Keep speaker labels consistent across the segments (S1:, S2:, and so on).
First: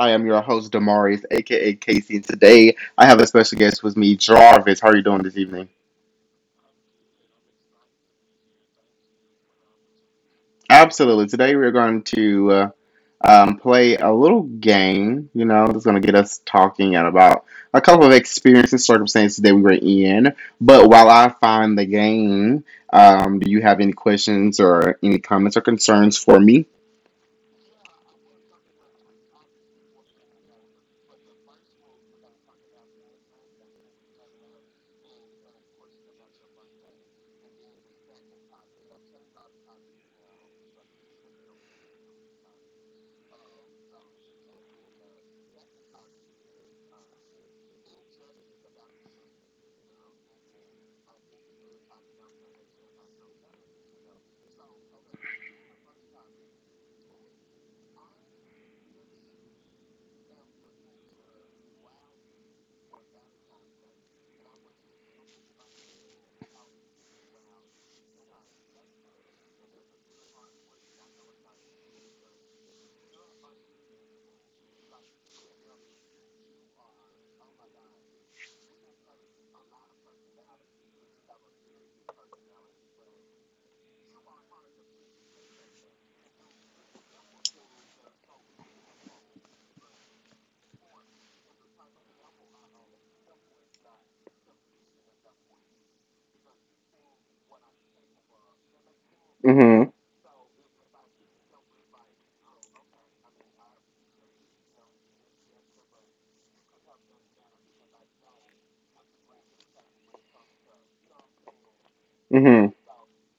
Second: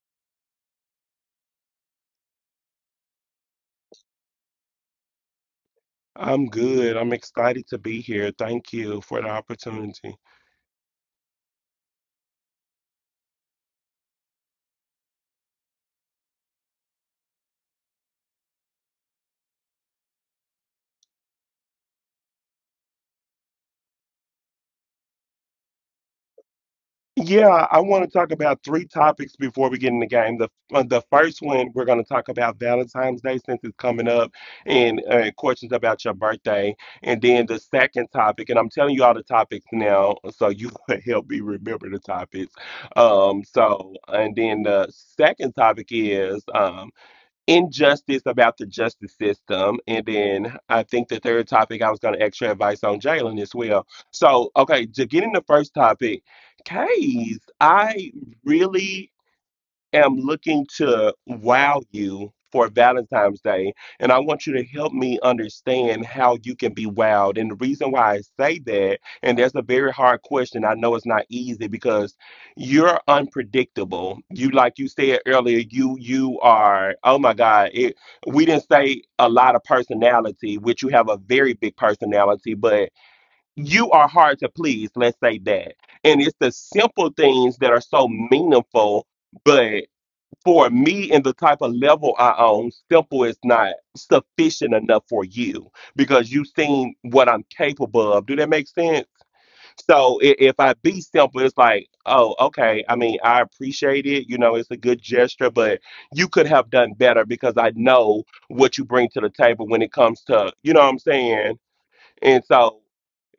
S1: I am your host, Damaris, aka Casey, and today I have a special guest with me, Jarvis. How are you doing this evening?
S2: I'm good. I'm excited to be here. Thank you for the opportunity.
S1: Absolutely. Today we're going to play a little game, that's going to get us talking and about a couple of experiences and circumstances that we were in. But while I find the game, do you have any questions or any comments or concerns for me?
S2: Yeah, I want to talk about three topics before we get in the game. The first one we're going to talk about Valentine's Day since it's coming up, and questions about your birthday. And then the second topic, and I'm telling you all the topics now, so you can help me remember the topics. So and then the second topic is injustice about the justice system. And then I think the third topic I was going to extra advice on Jalen as well. So, okay, to get in the first topic, Case, I really am looking to wow you for Valentine's Day, and I want you to help me understand how you can be wowed. And the reason why I say that, and that's a very hard question. I know it's not easy because you're unpredictable. You, like you said earlier, you are. Oh my God! It, we didn't say a lot of personality, which you have a very big personality, but you are hard to please. Let's say that. And it's the simple things that are so meaningful. But for me and the type of level I own, simple is not sufficient enough for you because you've seen what I'm capable of. Do that make sense?
S1: Mm
S2: So if I be simple, it's like, oh, okay. I mean, I appreciate it. You know, it's a good gesture, but you could have done better because I know what you bring to the table when it comes to, you know what I'm saying? And
S1: hmm. Mm
S2: so,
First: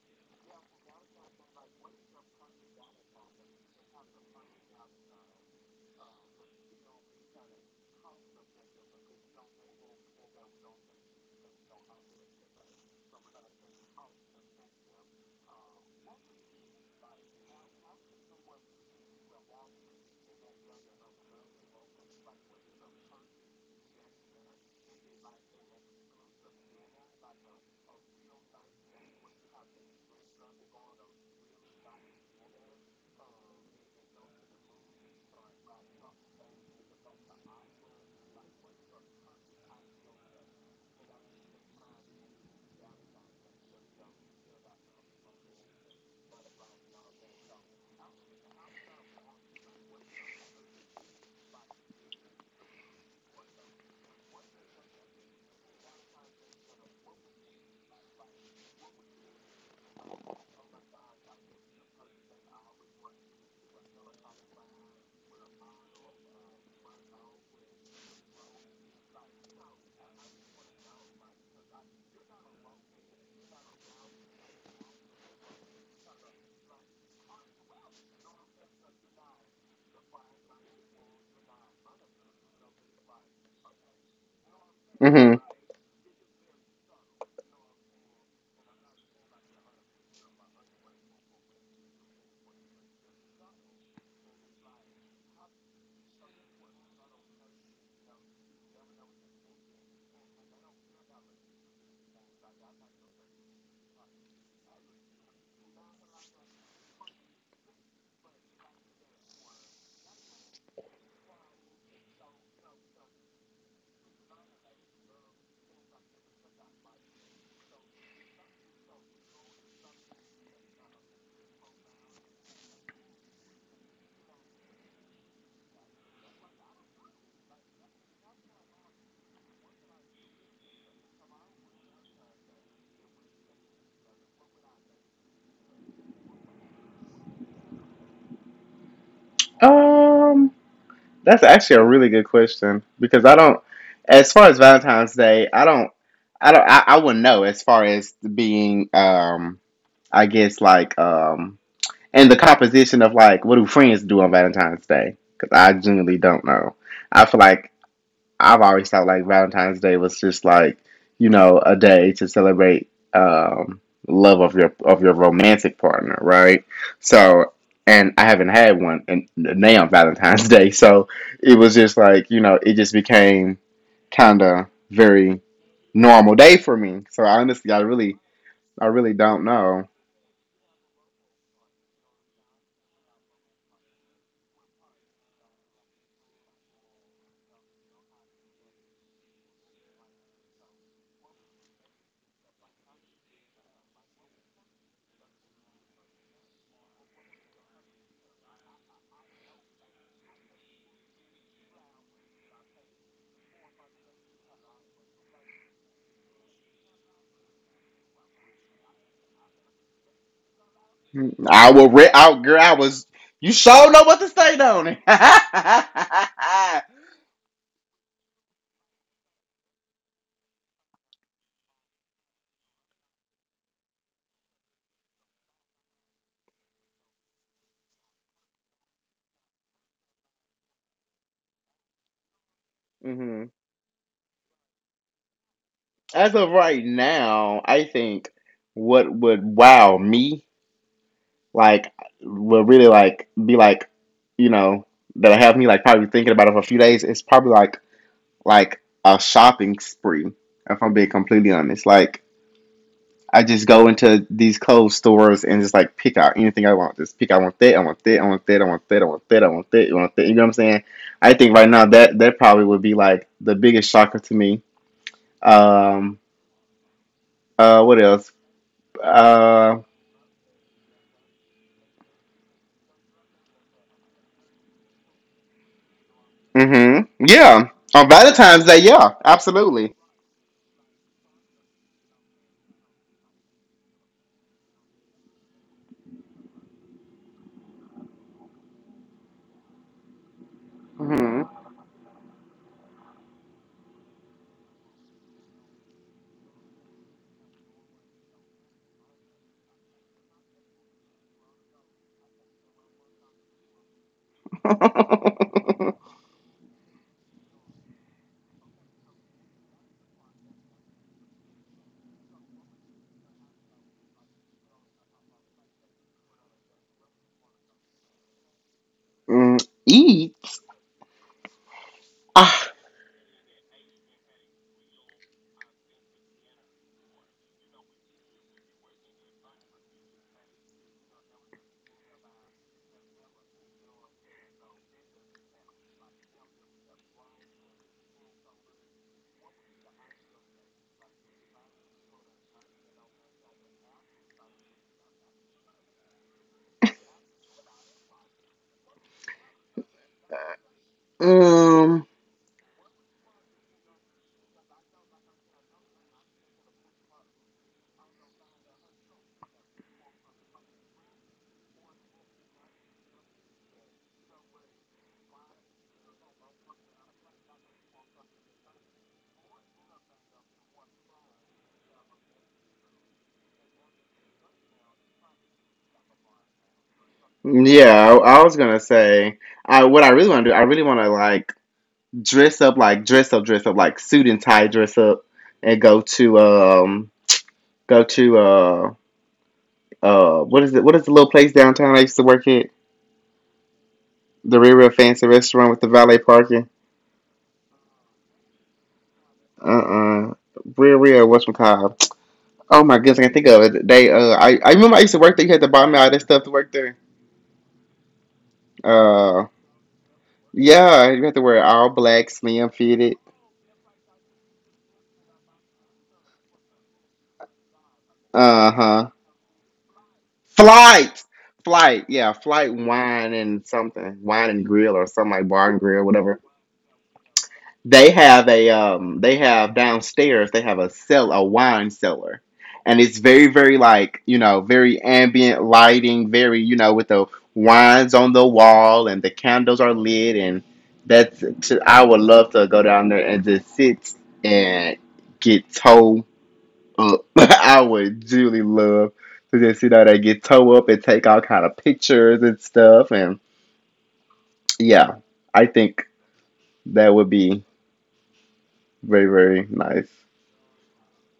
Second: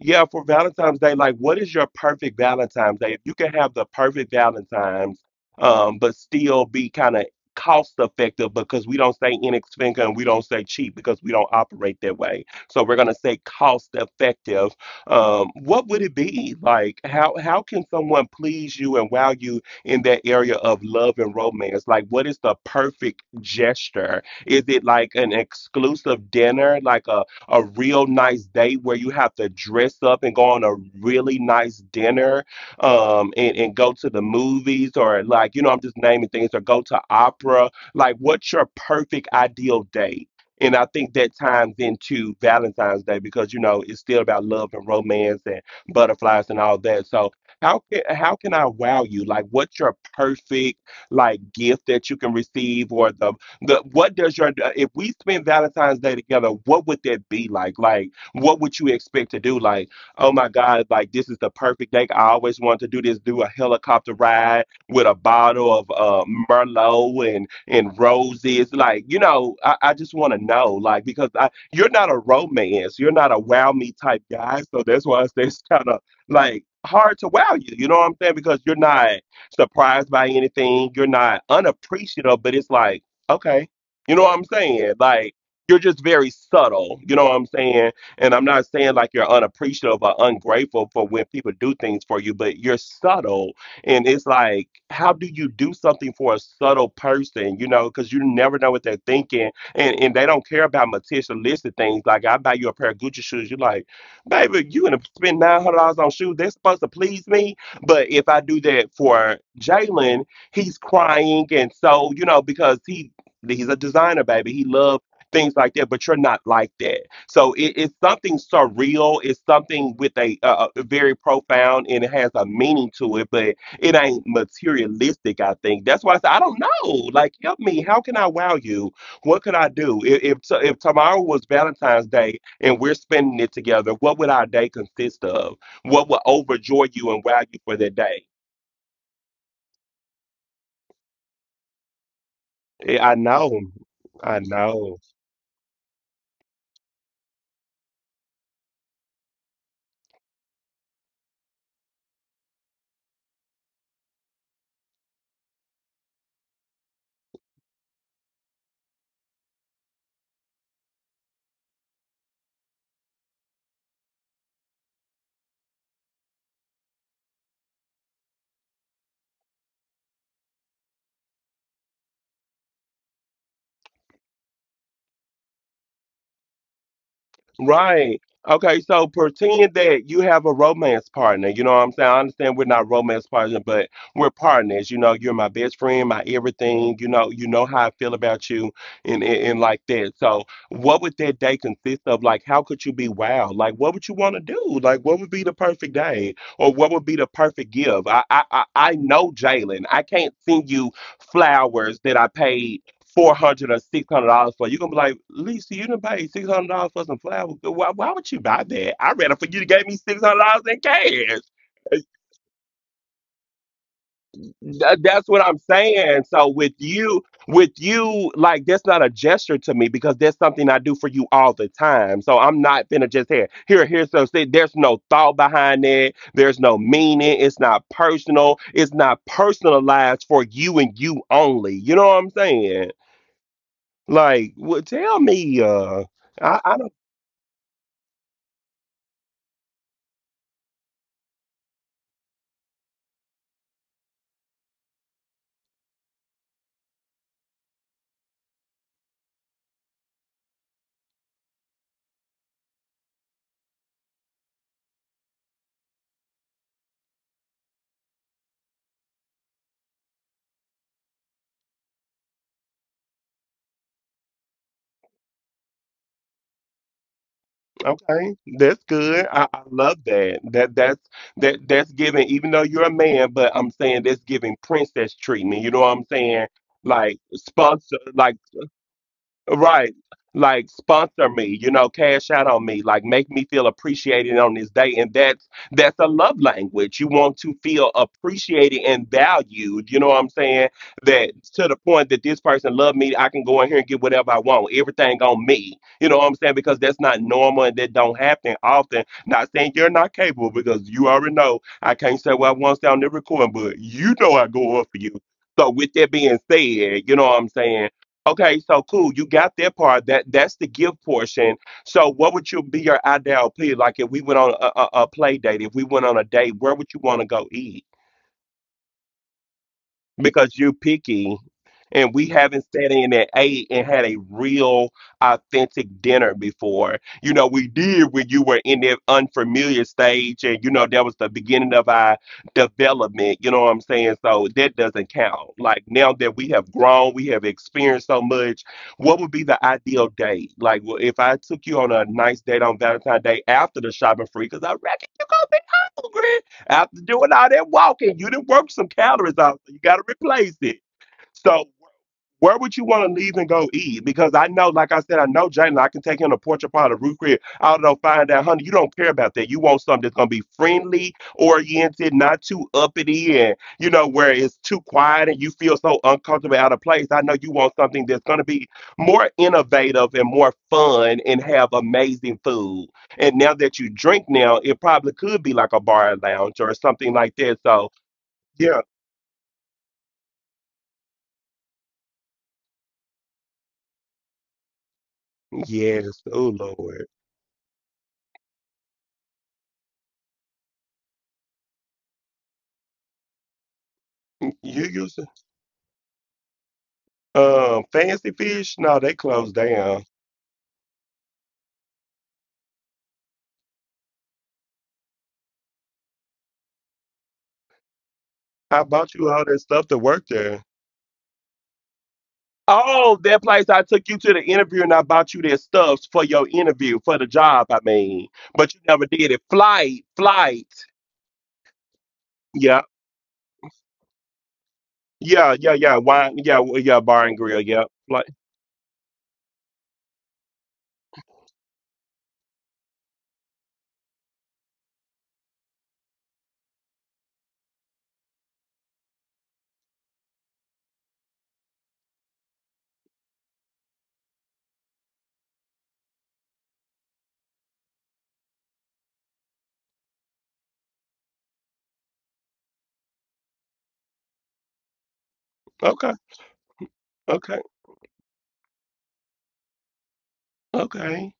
S2: yeah, for Valentine's Day, like, what is your perfect Valentine's Day? If you can have the perfect Valentine's, but still be kind of cost effective because we don't say inexpensive and we don't say cheap because we don't operate that way. So we're gonna say cost effective. What would it be like? How can someone please you and wow you in that area of love and romance? Like, what is the perfect gesture? Is it like an exclusive dinner, like a real nice date where you have to dress up and go on a really nice dinner, and go to the movies or like, you know, I'm just naming things or go to opera. Like, what's your perfect ideal date? And I think that times into Valentine's Day because, you know, it's still about love and romance and butterflies and all that. So how can I wow you? Like what's your perfect like gift that you can receive or the, what does your if we spend Valentine's Day together? What would that be like? Like, what would you expect to do? Like, oh my God, like this is the perfect day. I always wanted to do this. Do a helicopter ride with a bottle of Merlot and roses. Like, you know, I just want to know. Like, because I you're not a romance, you're not a wow me type guy. So that's why I it's kind of like hard to wow you. You know what I'm saying? Because you're not surprised by anything. You're not unappreciative, but it's like okay. You know what I'm saying?
S1: hmm.
S2: Like,
S1: Mm
S2: you're just very subtle. You know what I'm saying? And I'm not saying like you're unappreciative or ungrateful for when people do things for you, but you're subtle. And it's like, how do you do something for a subtle person? You know, because you never know what they're thinking. And they don't care about materialistic things. Like, I buy you a pair of Gucci shoes. You're like, baby, you going to spend $900 on shoes. They're supposed to please me. But if I do that for Jalen, he's crying, and so you know because he's a designer, baby. He loves things like that, but you're not like that. So it's something surreal. It's something with a very profound and it has a meaning to it, but it ain't materialistic, I think. That's why I said, I don't know. Like, help me. How can I wow you? What could I do? If tomorrow was Valentine's Day and we're spending it together, what would our day consist of? What would overjoy you and wow you for that day?
S1: hmm. That's actually a really good question
S2: Eh, I
S1: because I
S2: know.
S1: don't, as
S2: I
S1: far as
S2: know.
S1: Valentine's Day, I wouldn't know as far as being, I guess like, and the composition of like what do friends do on Valentine's Day? Because I genuinely don't know. I feel like I've always thought like Valentine's Day was just like, you know, a day to celebrate um love of your romantic partner, right? So, and I haven't had one and now on Valentine's Day. So it was just like, you know, it just became kinda very normal day for me. So honestly I really
S2: Right. Okay,
S1: I
S2: so
S1: really don't
S2: pretend
S1: know.
S2: that you have a romance partner. You know what I'm saying? I understand we're not romance partners, but we're partners. You know, you're my best friend, my everything. You know how I feel about you and like that. So what would that day consist of? Like, how could you be wild? Like, what would you want to do? Like, what would be the perfect day? Or what would be the perfect give? I know Jalen. I can't send you flowers that I paid $400 or $600 for. You're gonna be like, Lisa, you didn't pay $600 for some flowers. Why would you buy that? I rather for you to gave me $600 in
S1: I will
S2: cash.
S1: out girl I was you sure know what to say, don't
S2: Th-
S1: it?
S2: That's what I'm saying. So with
S1: Mm-hmm.
S2: you, with you, like that's not a gesture to me because that's something I do for you all the time. So I'm not finna just here, here, here. So say there's no thought behind it. There's no meaning. It's not personal. It's not personalized for you and you only. You know what I'm saying? Like, well, tell me. Uh,
S1: As of
S2: I, I
S1: right
S2: don't.
S1: now, I think what would wow me, like, would really like be like, you know, that have me like probably thinking about it for a few days. It's probably like a shopping spree. If I'm being completely honest, like I just go into these clothes stores and just like pick out anything I want. Just pick. I want that. I want that. I want that. I want that. I want that. I want that. I want that. You know what I'm saying? I think right now that that probably would be like the biggest shocker to me. Um. What
S2: Okay,
S1: else?
S2: that's good. I
S1: Uh.
S2: love that. That's giving. Even though you're a man, but I'm saying that's giving princess treatment. You know what I'm saying? Like
S1: Mm-hmm. Yeah.
S2: sponsor,
S1: On
S2: like.
S1: Valentine's Day, yeah,
S2: Right.
S1: absolutely.
S2: Like sponsor me, you know, cash out on me, like make me feel appreciated on this day. And that's a love language. You want to feel appreciated and valued. You know what I'm saying? That
S1: Hmm.
S2: to the point that this person loved me, I can go in here and get whatever I want. Everything on me. You know what I'm saying? Because that's not normal and that don't happen often. Not saying you're not capable because you already know I can't say what I want down the recording, but you know I go up for you. So with that being said, you know what I'm saying? Okay, so cool. You got that part. That's the gift portion. So, what would you be your ideal plea? Like, if we went on a play date, if we went on a date, where would you want to go eat?
S1: Mm,
S2: Because
S1: eats.
S2: you're picky and we haven't
S1: Ah,
S2: sat in at eight and had a real authentic dinner before. You know, we did when you were in that unfamiliar stage, and you know that was the beginning of our development, you know what I'm saying? So that doesn't count. Like now that we have grown, we have experienced so much, what would be the ideal date? Like well, if I took you on a nice date on Valentine's Day after the shopping free, because I reckon you're gonna be hungry. After doing all that walking, you didn't work some calories out, so you got to replace it. So
S1: um.
S2: where would you want to leave and go eat? Because I know, like I said, I know Jalen. I can take him to Porch Upon the Root Crib. I don't know, find that honey. You don't care about that. You want something that's gonna be friendly, oriented, not too uppity, and you know where it's too quiet and you feel so uncomfortable out of place. I know you want something that's gonna be more innovative and more fun and have amazing food. And now that you drink, now it probably could be like a bar lounge or something like that. So
S1: Yeah, I was
S2: yeah,
S1: gonna say. I what I really want to do. I really want to like dress up, like suit and tie, dress up, and go
S2: yes,
S1: to
S2: oh Lord,
S1: go to what is it? What is the little place downtown I used to work at? The real
S2: you
S1: real
S2: used.
S1: fancy restaurant with the valet parking.
S2: Fancy Fish, no, they closed
S1: Uh
S2: down.
S1: uh. Real real. What's, oh my goodness, I can think of it. They I remember I used to work there, you had to buy me all that stuff to work there.
S2: I bought you all
S1: Uh
S2: that stuff to work there.
S1: yeah, you had to wear all black, slim fitted.
S2: Oh, that place I took you to the interview and I bought you their stuffs for your interview, for the job, I mean. But you never
S1: Uh-huh.
S2: did it. Flight, flight.
S1: Flight. Flight, yeah, flight
S2: Yeah,
S1: wine and something. Wine and grill or something like
S2: yeah,
S1: bar
S2: yeah,
S1: and
S2: yeah.
S1: grill,
S2: Wine,
S1: whatever.
S2: yeah, yeah, bar and grill, yeah.
S1: They
S2: Flight.
S1: have a they have downstairs they have a cell a wine cellar. And it's very, very like, you know, very ambient lighting, very, you know, with the wines on the wall and the candles are lit and that's to, I would love to go down there and just sit and get toe up. I would really love to just, you know, they get toe up and take all kind of pictures and stuff and yeah, I think
S2: Okay,
S1: that would
S2: okay,
S1: be very, very nice.
S2: okay.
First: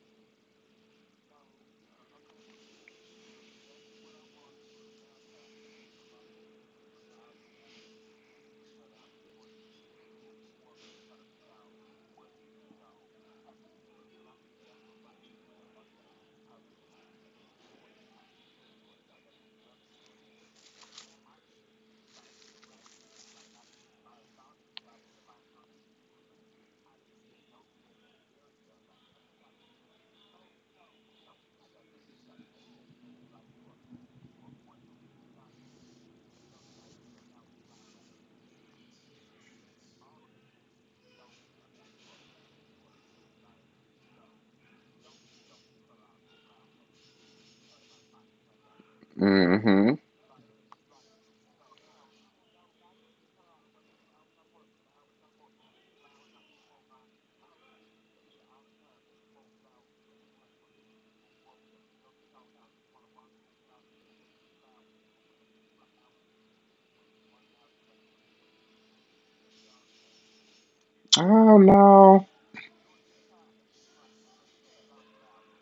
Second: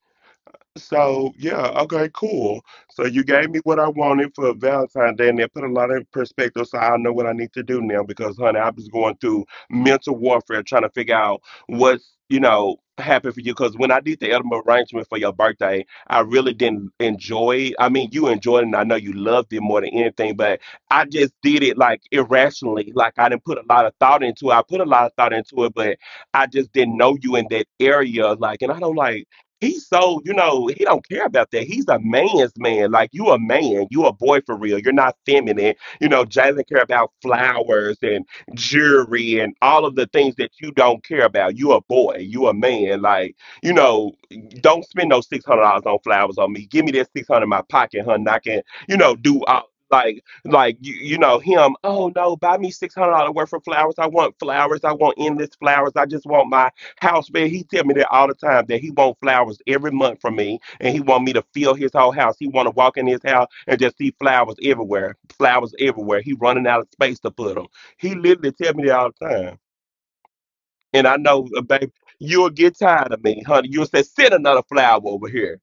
S2: So yeah, okay, cool. So you gave me what I wanted for Valentine's Day, and that put a lot in perspective. So I know what I need to do now because, honey, I was going through mental warfare trying to figure out what's happened for you. Because when I did the edible arrangement for your birthday, I really didn't enjoy it. I mean, you enjoyed it, and I know you loved it more than anything, but I just did it like irrationally. Like I didn't put a lot of thought into it. I put a lot of thought into it, but I just didn't know you in that area. Like, and I don't like. He's so, he don't care about that. He's a man's man. Like you a man. You a boy for real. You're not feminine. Jalen care about flowers and jewelry and all of the things that you don't care about. You a boy. You a man. Like, you know, don't spend no $600 on flowers on me. Give me that 600 in my pocket, hun. I can, do all
S1: Mm-hmm.
S2: like you, you know him. Oh no, buy me $600 worth of flowers. I want flowers, I want endless flowers, I just want my house, man. He tell me that all the time, that he want flowers every month from me, and he want me to fill his whole house. He want to walk in his house and just see flowers everywhere, flowers everywhere. He running out of space to put them. He literally tell me that all the time, and I know,
S1: Oh
S2: baby,
S1: no.
S2: you'll get tired of me, honey. You'll say, send another flower over here.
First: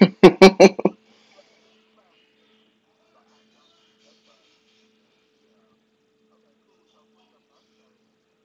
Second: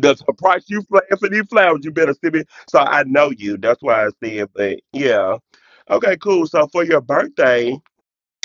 S2: The price you pay for these flowers, you better send me. So I know you. That's why I said, but yeah, okay, cool. So for your birthday,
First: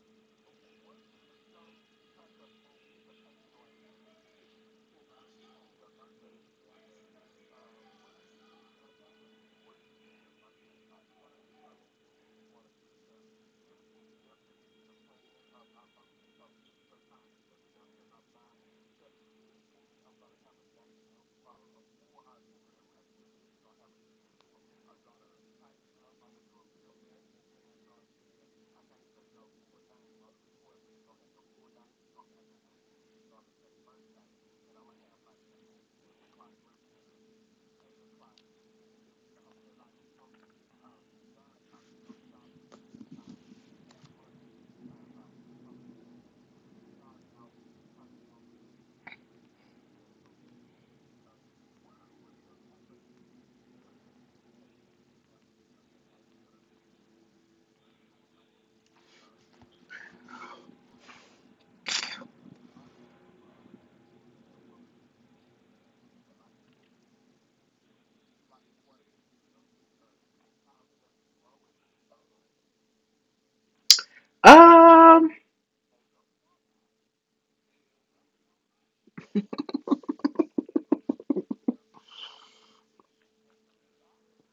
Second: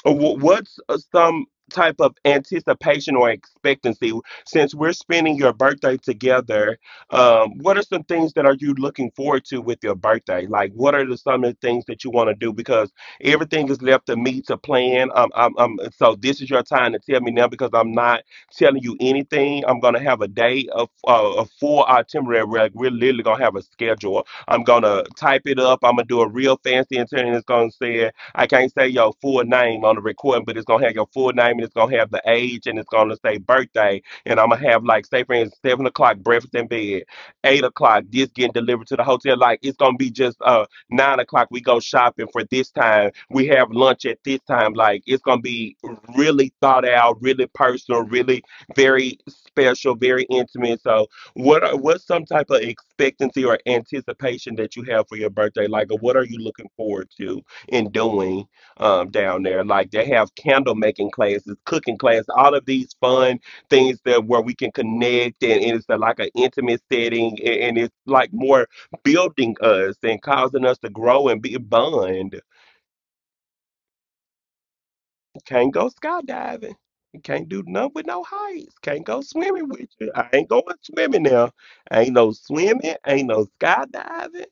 S2: what's some type of anticipation or expectancy since we're spending your birthday together? What are some things that are you looking forward to with your birthday? Like, some of the things that you want to do? Because everything is left to me to plan. So this is your time to tell me now, because I'm not telling you anything. I'm gonna have a day of a full itinerary. Like, we're literally gonna have a schedule. I'm gonna type it up. I'm gonna do a real fancy itinerary. It's gonna say, I can't say your full name on the recording, but it's gonna have your full name, and it's gonna have the age, and it's gonna say birthday. And I'm gonna have, like, say for instance, 7 o'clock breakfast in bed, 8 o'clock this getting delivered to the hotel. Like it's gonna be just 9 o'clock we go shopping for this time. We have lunch at this time. Like it's gonna be really thought out, really personal, really very special, very intimate. So what's some type of expectancy or anticipation that you have for your birthday? Like, what are you looking forward to and doing down there? Like they have candle making classes, cooking classes, all of these fun things that where we can connect, and it's like an intimate setting, and it's like more building us and causing us to grow and be bond.
S1: Um.
S2: Can't go skydiving. Can't do nothing with no heights. Can't go swimming with you. I ain't going swimming now. Ain't no swimming. Ain't no skydiving.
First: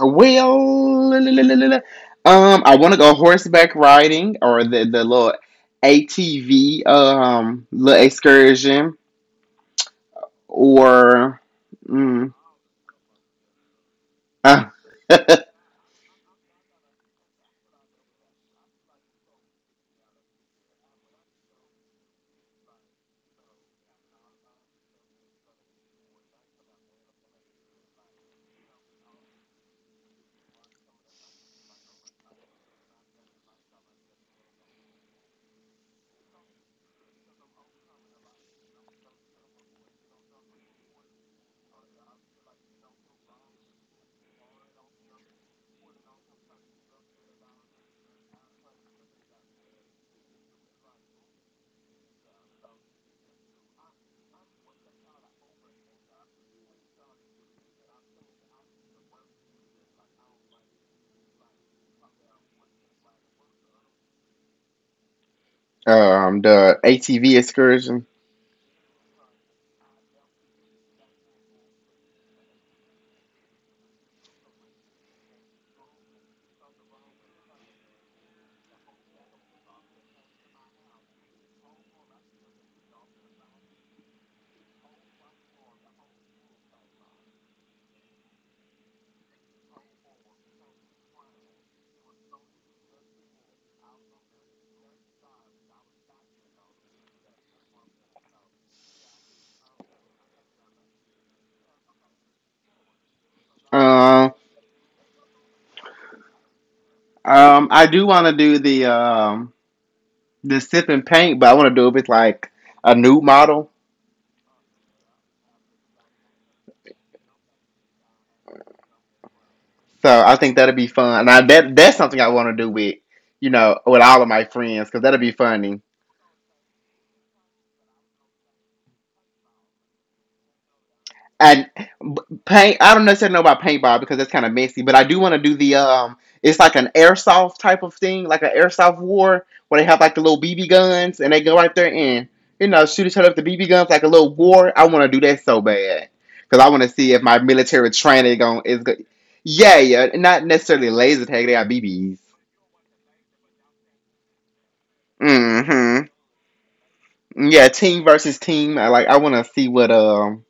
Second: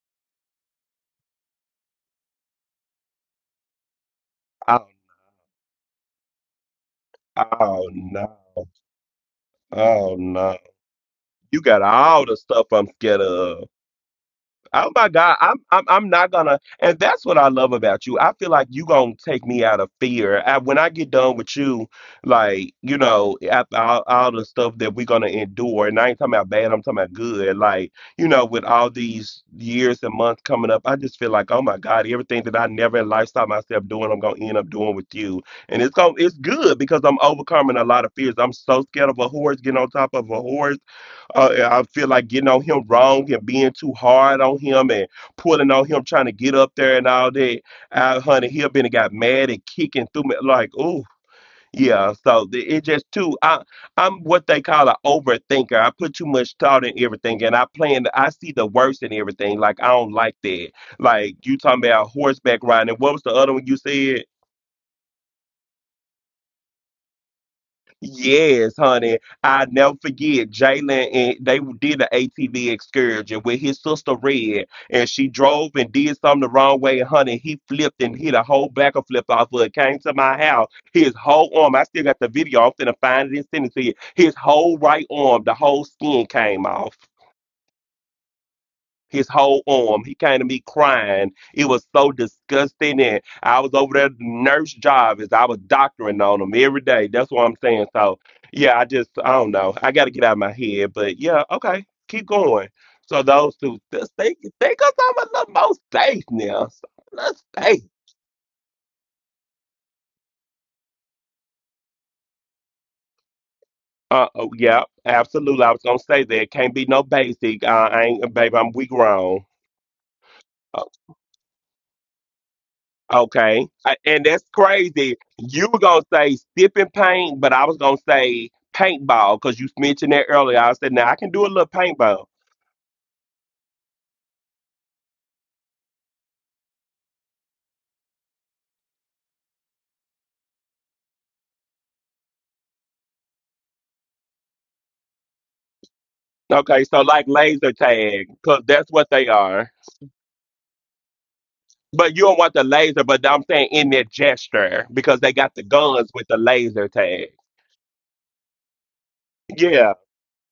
S1: Well. I want to go horseback riding or
S2: Oh,
S1: the little ATV
S2: oh
S1: little
S2: no.
S1: excursion
S2: Oh no.
S1: or
S2: You got all
S1: mm,
S2: the stuff I'm scared of.
S1: uh,
S2: Oh my God, I'm not gonna, and that's what I love about you. I feel like you gonna take me out of fear. When I get done with you, like, after all the stuff that we're gonna endure, and I ain't talking about bad, I'm talking about good. Like, with all these years and months coming up, I just feel like, oh my God, everything that I never in life saw myself doing, I'm gonna end up doing with you, and it's good because I'm overcoming a lot of fears. I'm so scared of a horse, getting on top of a horse. Yeah, I feel like getting on him wrong and being too hard on him and pulling on him, trying to get up there and all that. Honey, he been and got mad and kicking through me, like, ooh, yeah. So it just too. I'm what they call an overthinker. I put too much thought in everything, and I plan. I see the worst in everything. Like, I don't like that. Like, you talking about horseback riding. What was the other one you said?
S1: the ATV excursion.
S2: Yes, honey. I never forget Jalen and they did an ATV excursion with his sister Red, and she drove and did something the wrong way, and honey, he flipped and hit a whole back of flip off of it. Came to my house, his whole arm. I still got the video. I'm finna find it and send it to you. His whole right arm, the whole skin came off his whole arm. He came to me crying. It was so disgusting. And I was over there, nurse Jarvis. I was doctoring on him every day. That's what I'm saying. So yeah, I don't know. I got to get out of my head. But yeah, okay, keep going. So, those two, just
S1: Um.
S2: think of some a little more safe now. Let's stay.
S1: I do want to do the sip and paint, but I want to do it with like a nude model.
S2: Uh oh, yeah, absolutely. I was gonna say that can't be no basic. I ain't, baby, I'm, we grown.
S1: So I think that'll be fun. Now that that's something I want to do with you
S2: Okay.
S1: know with all
S2: And
S1: of
S2: that's
S1: my friends because
S2: crazy.
S1: that'll be
S2: You were
S1: funny.
S2: going to say sipping paint, but I was going to say paintball because you mentioned that earlier. I said, now I can do a little
S1: And
S2: paintball.
S1: paint, I don't necessarily know about paintball because that's kind of messy, but I do want to do the It's like an airsoft type of thing, like an airsoft war where they have like the little BB guns and they go right there and you know shoot each other with the BB guns like a little war. I want to do that so bad because I
S2: Okay.
S1: want to
S2: So,
S1: see if
S2: like
S1: my
S2: laser
S1: military
S2: tag,
S1: training
S2: because
S1: going is
S2: that's
S1: good.
S2: what they are.
S1: Yeah, yeah, not necessarily laser tag. They got
S2: But
S1: BBs.
S2: you don't want the laser, but I'm saying in that gesture, because they got the guns
S1: Mm-hmm.
S2: with the laser tag.
S1: Yeah, team versus team. I like. I want to see what
S2: Yeah.
S1: um.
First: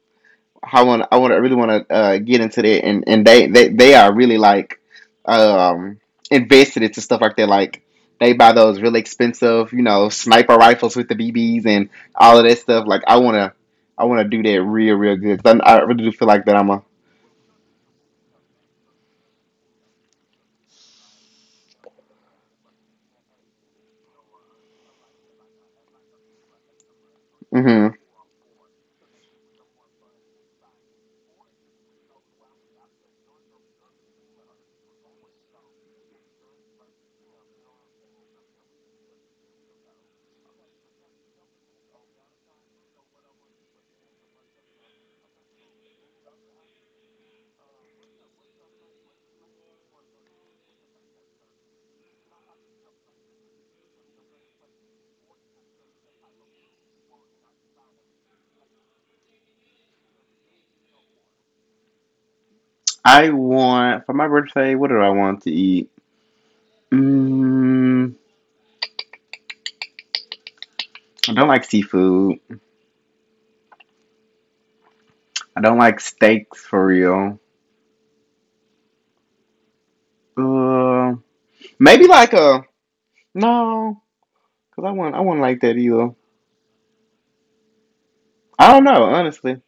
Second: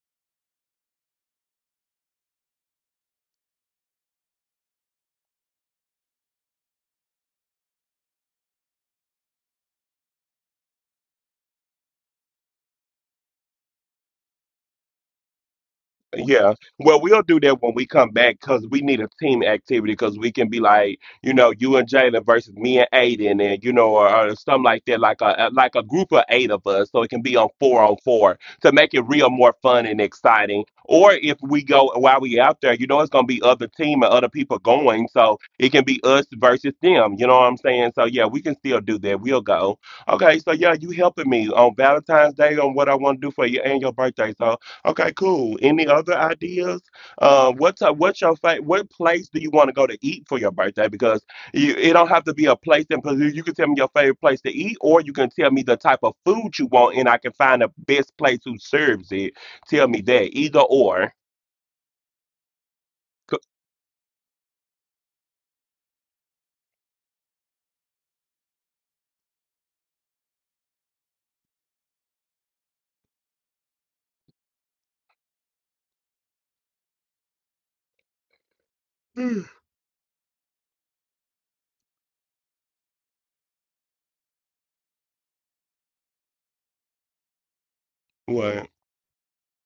S1: How I really want to get into that, and they are really like um invested into stuff like that. Like they buy those really expensive, you know, sniper rifles with the BBs and all of that stuff. Like I want to do that real real good. 'Cause I really do feel like that.
S2: Yeah.
S1: I'm a.
S2: Well, we'll do that when we come back, because we need a team activity, because we can be like, you and Jada versus me and Aiden, and, or something like that, like a group of eight of us. So it can be
S1: Hmm.
S2: on four to make it real more fun and exciting. Or if we go while we out there, it's going to be other team and other people going. So it can be us versus them. You know what I'm saying? So yeah, we can still do that. We'll go. Okay. So yeah, you helping me on Valentine's Day on what I want to do for you and your birthday. So, okay, cool. Any other ideas? What place do you want to go to eat for your birthday? Because it don't have to be a place in particular. You can tell me your favorite place to eat, or you can tell me the type of food you want, and I can find the best place who serves it. Tell me that, either or.
S1: I
S2: Co-
S1: want for my birthday. What do I want to eat? Mm, I don't like seafood. I don't like steaks for real.
S2: Mm.
S1: Um, Maybe like a no, because I won't. I wouldn't like that either.
S2: What?
S1: I don't know, honestly.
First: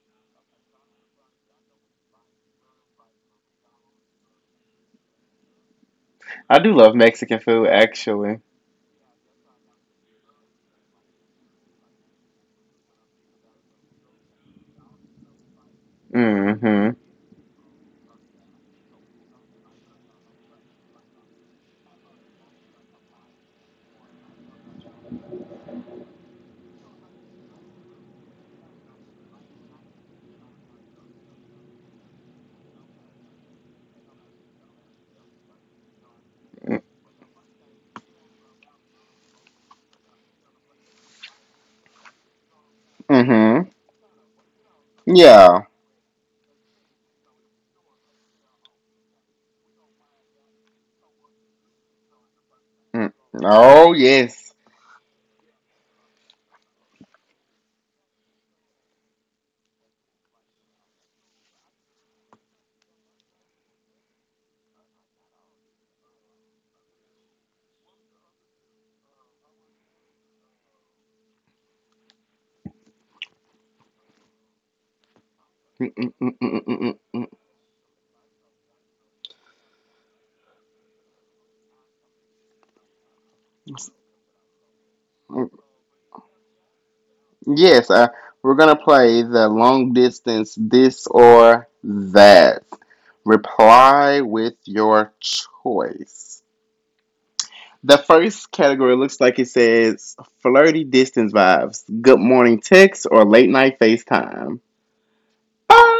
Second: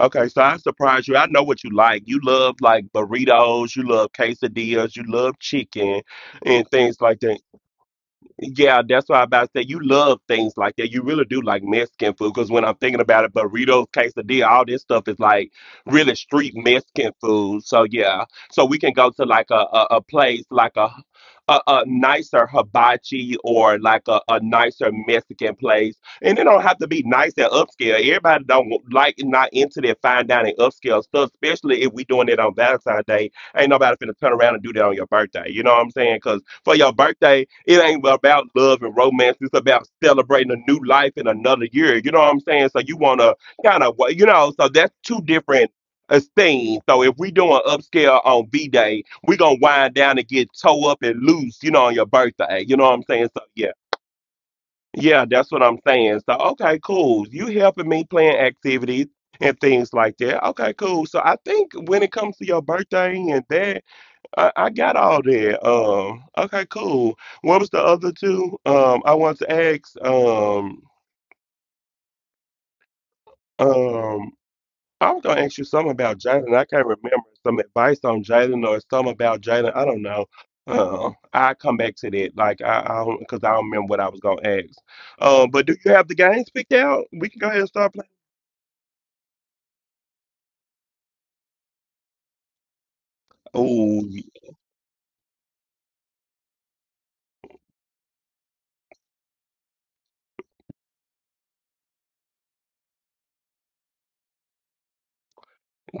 S2: Okay, so I surprised you. I know what you like. You love like burritos. You love quesadillas. You love chicken
S1: I
S2: and
S1: do love
S2: things like that.
S1: Mexican food, actually.
S2: Yeah, that's why I about to say you love things like that. You really do like Mexican food, because when I'm thinking about it, burritos, quesadilla, all this stuff is like really street
S1: Mm-hmm.
S2: Mexican food. So yeah, so we can go to like a place like a nicer hibachi, or like a nicer Mexican place, and it don't have to be nice and upscale. Everybody don't like, not into that fine dining upscale stuff, especially if we doing it on Valentine's Day. Ain't nobody finna turn around and do that on your birthday. You know what I'm saying? 'Cause for your birthday, it ain't about love and romance. It's about celebrating a new life in another year. You know what I'm saying? So you want to
S1: Mm-hmm.
S2: kind of, so that's two
S1: Yeah.
S2: different things. So if we doing upscale on V-Day, we going to wind down and get toe up and loose, on your birthday. You know what I'm
S1: Mm.
S2: saying? So yeah,
S1: Oh yes.
S2: yeah, that's what I'm saying. So, okay, cool. You helping me plan activities and things like that. Okay, cool. So I think when it comes to your birthday and that, I got all that. Okay, cool. What was the other two? I want to ask. Um, I was gonna ask you something about Jaden. I can't remember, some advice on Jaden or something about Jaden. I don't know. I come back to that. Like I don't, because I don't remember what I was gonna ask. But do you have the games picked out? We can go ahead and
S1: Yes.
S2: start
S1: We're gonna play the long distance this or that. Reply
S2: playing.
S1: with your choice. The first category looks like it says flirty distance vibes, good morning text, or late night FaceTime.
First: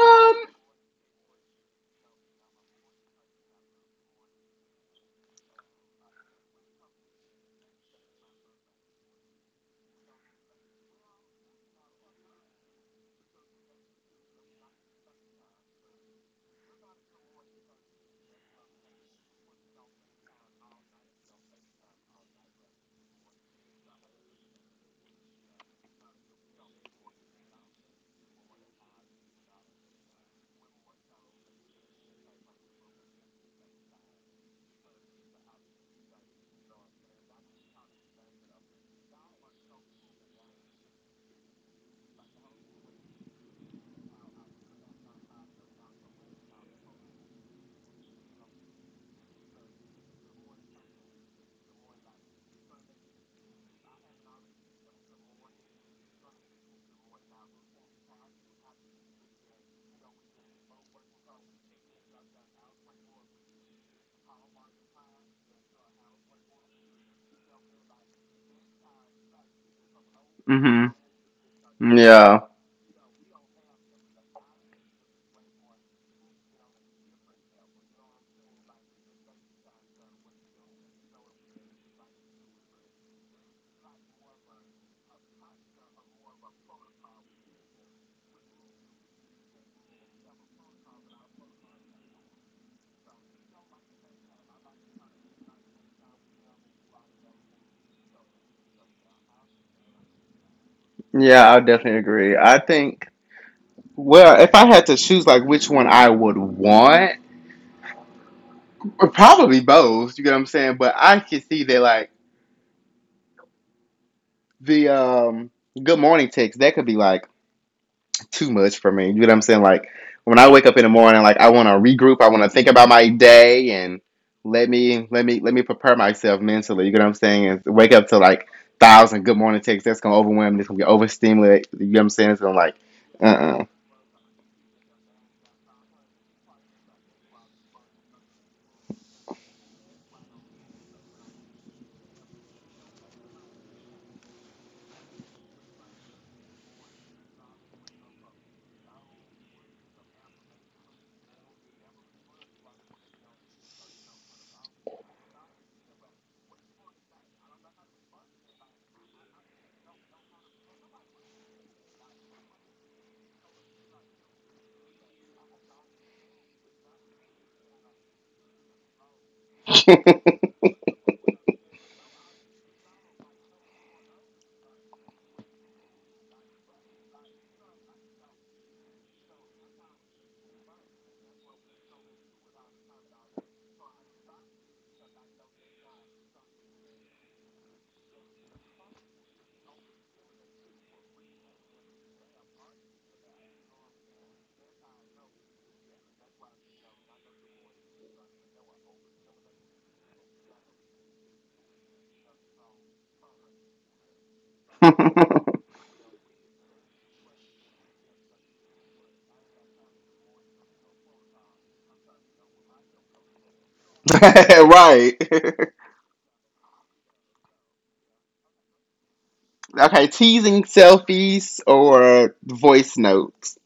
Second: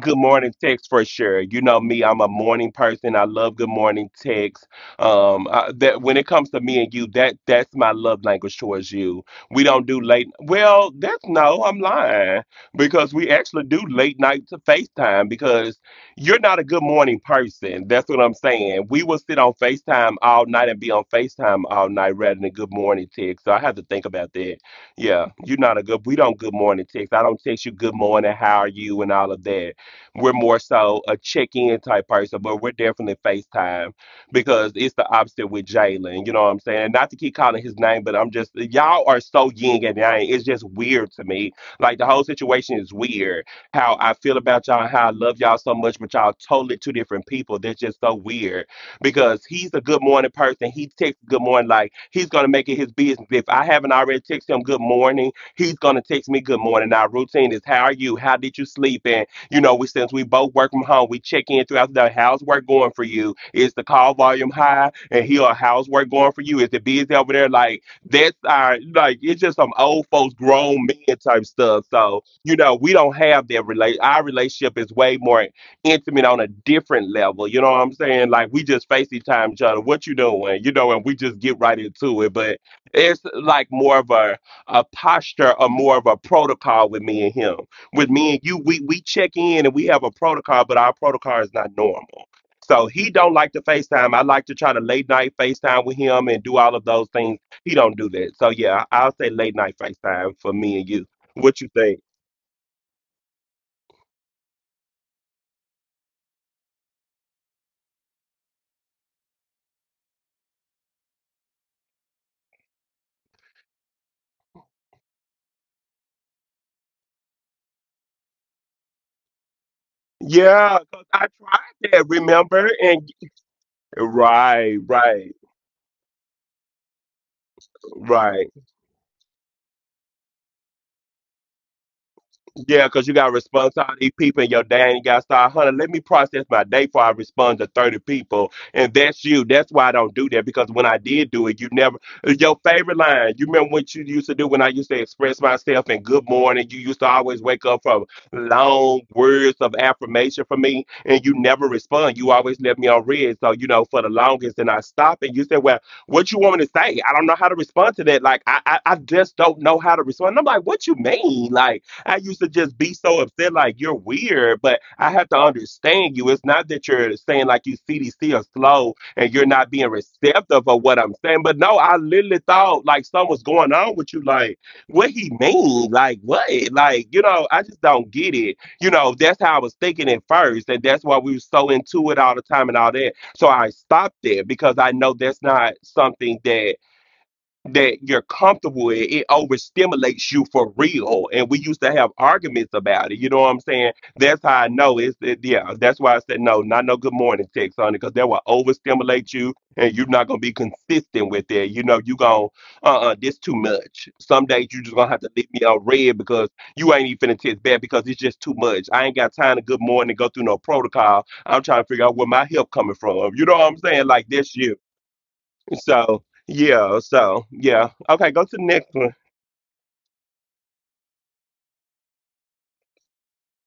S2: Good morning text for sure. You know me, I'm a morning person. I love good morning text. That when it comes to me and you, that that's my love language towards you. We don't do late. Well, that's no, I'm lying, because we actually do late night to FaceTime, because you're not a good morning person. That's what I'm saying. We will sit on FaceTime all night and be on FaceTime all night rather than good morning text. So I have to think about that. Yeah, you're not a good. We don't good morning text. I don't text you good morning, how are you, and all of that. We're more so a check-in type person, but we're definitely FaceTime because it's the opposite with Jalen. You know what I'm saying? Not to keep calling his name, but I'm just y'all are so yin and yang. It's just weird to me. Like the whole situation is weird. How I feel about y'all, how I love y'all so much, but y'all totally two different people. That's just so weird. Because he's a good morning person. He texts good morning like he's gonna make it his business. If I haven't already texted him good morning, he's gonna text me good morning. Our routine is how are you? How did you sleep? And you know, we since we both work from home, we check in throughout the day. How's work going for you? Is the call volume high? And here, how's work going for you? Is the busy over there? Like that's our like it's just some old folks, grown
S1: hmm.
S2: men type stuff. So
S1: Yeah,
S2: you know, we don't have that relate. Our relationship is way more intimate on a different level. You know what I'm saying? Like we just FaceTime each other. What you doing? You know, and we just get right into it. But it's like more of a posture or more of a protocol with me and him with me and you, we check in and we have a protocol, but our protocol is not normal. So he don't like to FaceTime. I like to try to late night FaceTime with him and do all of those things. He don't do that. So yeah, I'll say late night FaceTime for me and you.
S1: yeah,
S2: What
S1: I
S2: you think?
S1: definitely agree. I think, well, if I had to choose like which one I would want, or probably both. You get what I'm saying? But I can see that like the good morning text that could be like too much for me. You know what I'm saying? Like when I wake
S2: Yeah,
S1: up in the
S2: 'cause
S1: morning,
S2: I
S1: like I want to
S2: tried that,
S1: regroup. I want to
S2: remember?
S1: think about
S2: And
S1: my day and
S2: right, right,
S1: let me prepare myself mentally. You know what I'm saying? And wake up to
S2: right.
S1: like thousand good morning texts. That's gonna overwhelm me. It's gonna be overstimulated. You know what I'm saying? It's gonna like,
S2: Yeah, because you got to
S1: uh,
S2: respond to all these people and your dad, you got to start, honey, let me process my day before I respond to 30 people. And that's you. That's why I don't do that because when I did do it, you never, your favorite line, you remember what you used to do when I used to express myself and good morning, you used to always wake up from long words of affirmation for me and you never respond. You always left me on red. So, you know, for the longest, and I stopped and you said, well, what you want me to say? I don't know how to respond to that. Like, I just don't know how to respond. And I'm like, what you mean? Like, I used to just be so upset, like you're weird, but I have to understand you. It's not that you're saying like you CDC are slow and you're not being receptive of what I'm saying. But no, I literally thought like something was going on with you. Like, what he mean? Like what? Like, you know, I just don't get it. You know, that's how I was thinking at first, and that's why we were so into it all the time and all that. So I stopped there because I know that's not something that you're comfortable with, it overstimulates you for real. And we used to have arguments about it. You know what I'm saying? That's how I know it's it, yeah. That's why I said no, not no good morning text on it, because that will overstimulate you, and you're not gonna be consistent with it. You know, you gon' uh-uh, this too much. Some days you
S1: uh
S2: just gonna have to leave me on red because you ain't even finna text back because it's just too much. I ain't got time to good morning go through no protocol. I'm trying to figure out where my help coming from. You know what I'm saying? Like this year.
S1: right.
S2: So yeah, so yeah. Okay, go to the next.
S1: Okay, teasing selfies or voice notes.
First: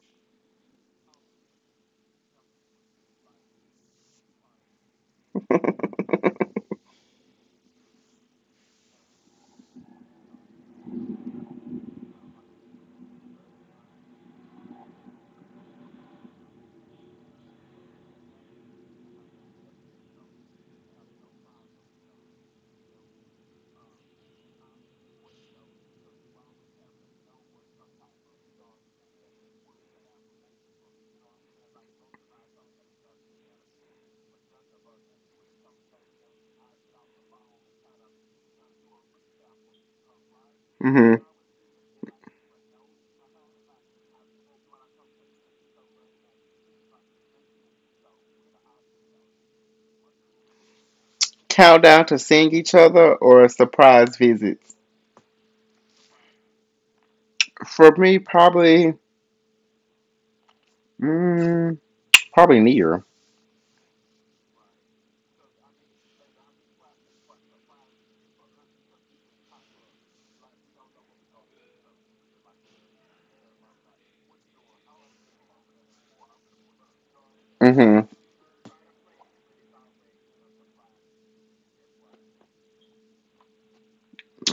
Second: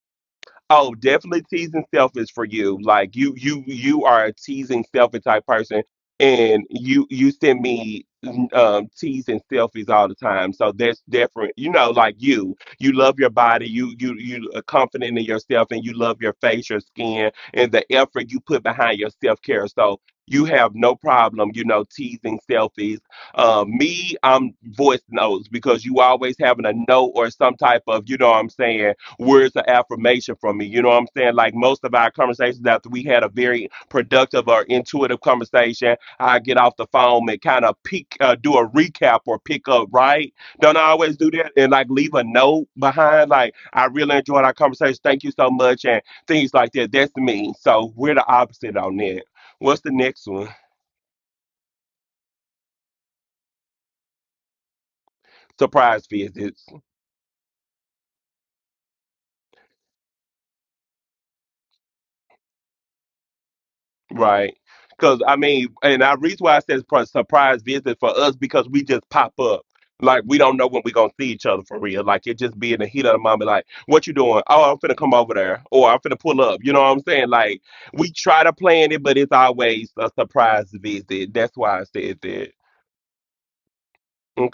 S2: Oh, definitely teasing selfish for you. Like you are a teasing selfish type person, and you send me teasing selfies all the time. So that's different. You know, like you love your body. You are confident in yourself, and you love your face, your skin, and the effort you put behind your self care. So you have no problem, you know, teasing selfies. Me, I'm voice notes because you always having a note or some type of, you know, what I'm saying words of affirmation from me. You know what I'm saying? Like most of our conversations after we had a very productive or intuitive conversation, I get off the phone and kind of peek, do a recap or pick up, right? Don't I
S1: Hmm.
S2: always do that and like leave a note behind? Like, I really enjoyed our conversation. Thank you so much. And things like that. That's me. So we're the opposite on that. What's the next one?
S1: Countdown to seeing each other or surprise visits.
S2: Surprise visits.
S1: For me, probably. Mm, probably near.
S2: Right. Because, I mean, and I reason why I said it's a surprise visit for us because we just pop up. Like, we don't know when we're going to see each other for real. Like, it just be in the heat of the moment, like, what you doing? Oh, I'm finna come over there. Or I'm finna pull up. You know what I'm saying? Like,
S1: Mm
S2: we
S1: hmm.
S2: try to plan it, but it's always a surprise visit. That's why I said that.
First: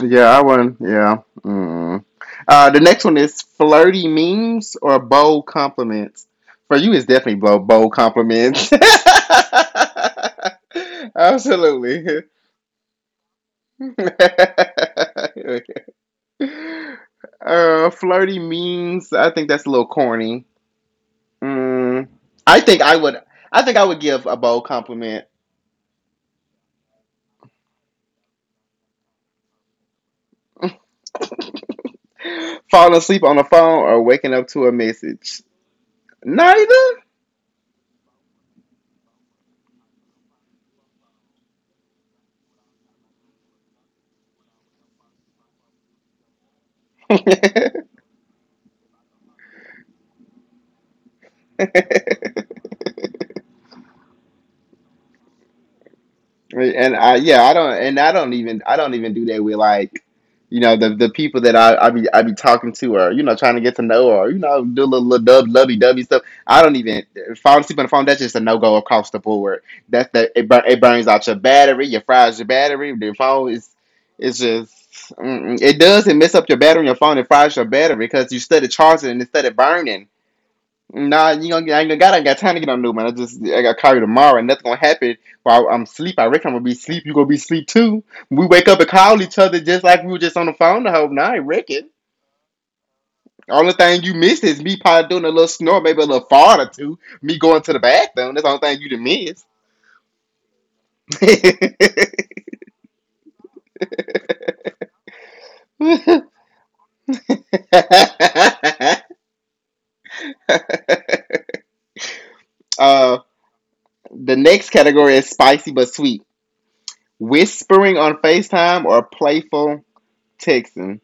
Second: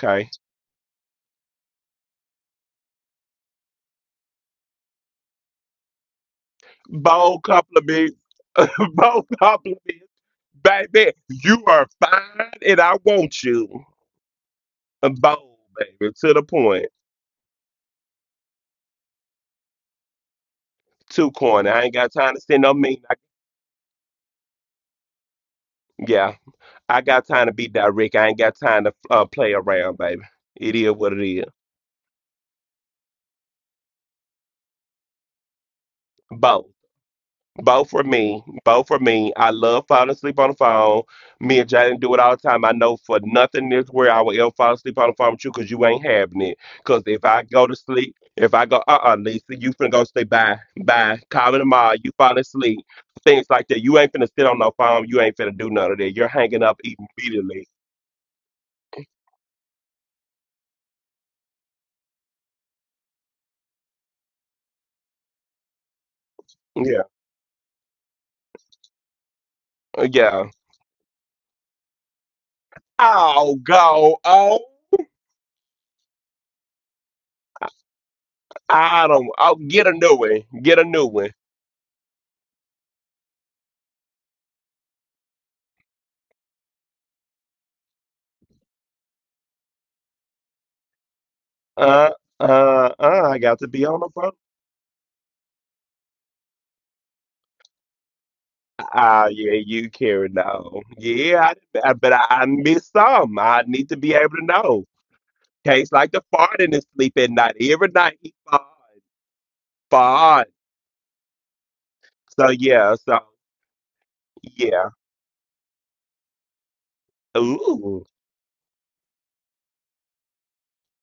S1: Yeah, I wouldn't. Yeah. Mm. The next one is flirty memes or bold compliments. For you, it's definitely
S2: Bold
S1: bold
S2: compliments.
S1: compliments.
S2: Bold compliments. Baby, you are
S1: Absolutely.
S2: fine and I want you. Bold, baby. To the point.
S1: Uh, flirty memes. I think that's a little corny.
S2: Too corny. I ain't
S1: Mm.
S2: got time to
S1: I
S2: send no
S1: think I
S2: mean. I,
S1: would. I think I would give a bold compliment.
S2: yeah, I got time to be direct. I ain't got time to play around, baby. It is what it is.
S1: Falling asleep on the phone or waking up to a message.
S2: Both.
S1: Neither.
S2: Both for me. Both for me. I love falling asleep on the phone. Me and Jaden do it all the time. I know for nothing this where I will ever fall asleep on the phone with you because you ain't having it. Because if I go to sleep, if I go, Lisa, you finna go say bye, bye. Call me tomorrow. You falling
S1: and
S2: asleep. Things like that. You ain't finna sit on no phone. You ain't finna do none of that. You're hanging up
S1: I yeah I
S2: immediately.
S1: don't and I don't even I don't even do that with like you know the people that I be talking to or you know trying to get to know or you know do a little, little dub lovey dovey stuff I don't
S2: Yeah.
S1: even fall asleep on the phone, that's just a no go across the board, that's the it,
S2: Yeah.
S1: it burns out your battery, your fries your battery, the phone
S2: I'll
S1: is
S2: go
S1: it's
S2: on.
S1: just mm, mm. It does it mess up your battery on your phone, it fries your battery because you started
S2: I
S1: charging it
S2: don't.
S1: instead
S2: I'll
S1: of
S2: get a
S1: burning.
S2: new one. Get a new one.
S1: Nah, you gonna get, I ain't got time to get on new man. I just, I got call you tomorrow, and nothing gonna happen while I'm sleep. I reckon I'm gonna be sleep. You gonna be sleep too. We wake up and call each other just like we were just on the phone the whole night. Reckon.
S2: Uh, I got to
S1: Only
S2: be
S1: thing
S2: on the
S1: you
S2: phone.
S1: missed is me probably doing a little snore, maybe a little fart or two. Me going to the bathroom. That's the only thing you done
S2: Ah,
S1: missed.
S2: yeah, you carry no. Yeah, but I miss some. I need to be able to know. Case like the fart in his sleep at night. Every night he fart. So yeah,
S1: Uh,
S2: so
S1: the next
S2: yeah.
S1: category is spicy but sweet. Whispering
S2: Ooh.
S1: on FaceTime or playful texting.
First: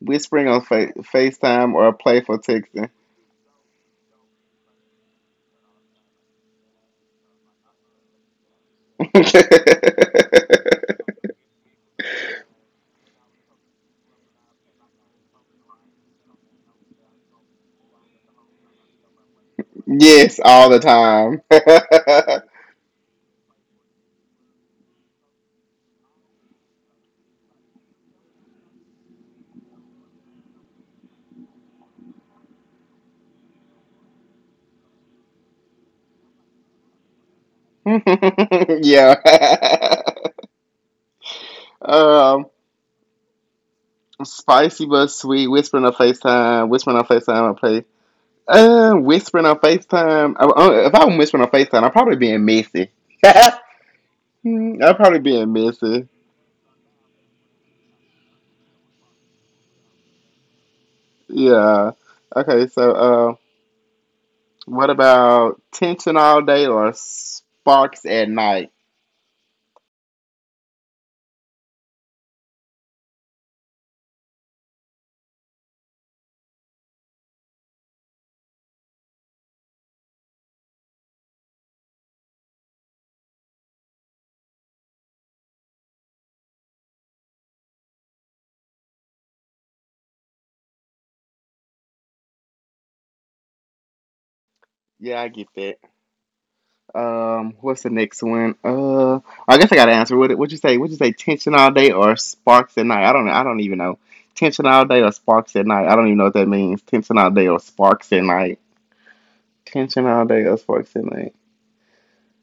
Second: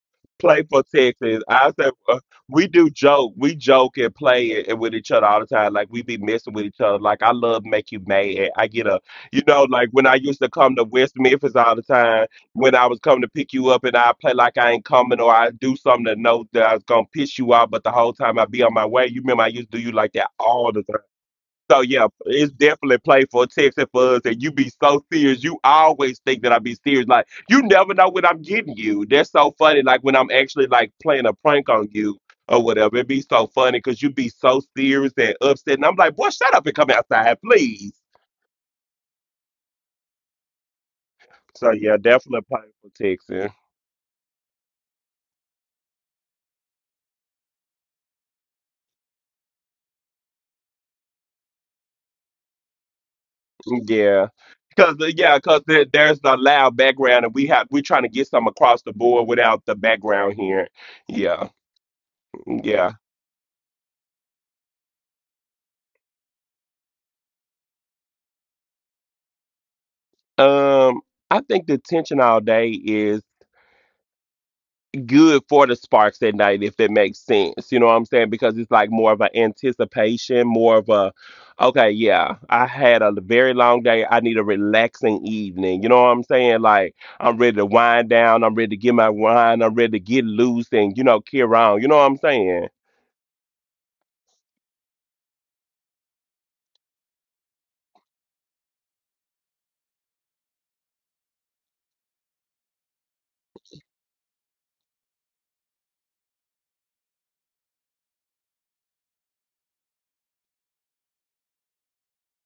S1: Whispering on
S2: Play for Texas. I
S1: FaceTime
S2: say
S1: or playful
S2: we do
S1: texting.
S2: joke, we joke and play it, with each other all the time. Like we be messing with each other. Like I love make you mad. I get a, you know, like when I used to come to West Memphis all the time. When I was coming to pick you up, and I play like I ain't coming, or I do something to know that I was gonna piss you off, but the whole time I be on my way. You remember I used to do you like that
S1: yes, all
S2: all
S1: the
S2: the time.
S1: time.
S2: So yeah, it's definitely play for a text and for us. And you be so serious. You always think that I be serious. Like you never know when I'm getting you. That's so funny. Like when I'm actually like playing a prank on you or whatever. It be so funny because you be so serious and upset. And I'm like, boy, shut up and come outside, please.
S1: yeah.
S2: So yeah, definitely
S1: um,
S2: play for texting.
S1: spicy but sweet. Whispering on FaceTime. Whispering on FaceTime or play. Whispering on FaceTime. If I'm whispering on FaceTime, I'm probably being messy.
S2: Yeah.
S1: I'm
S2: Cause
S1: probably
S2: yeah,
S1: being
S2: cause there,
S1: messy.
S2: there's a loud background, and we're trying to get some across the board without the background here. Yeah,
S1: Yeah. Okay, so
S2: yeah.
S1: what about tension all day or sparks at night?
S2: Um, I think the tension all day is good for the sparks at night, if that makes sense. You know what I'm saying? Because it's like more of an anticipation, more of a, okay, yeah, I had a very long day. I need a relaxing evening. You know what I'm saying? Like, I'm ready to wind down. I'm ready to get my wine. I'm ready to get loose and, you know, carry on. You know what I'm saying?
S1: Yeah, I get that. What's the next one? I guess I gotta answer. What would you say? Would you say tension all day or sparks at night? I don't. I don't even know. Tension all day or sparks at night. I don't even know what that means. Tension all day or sparks at night. Tension all day or sparks at night.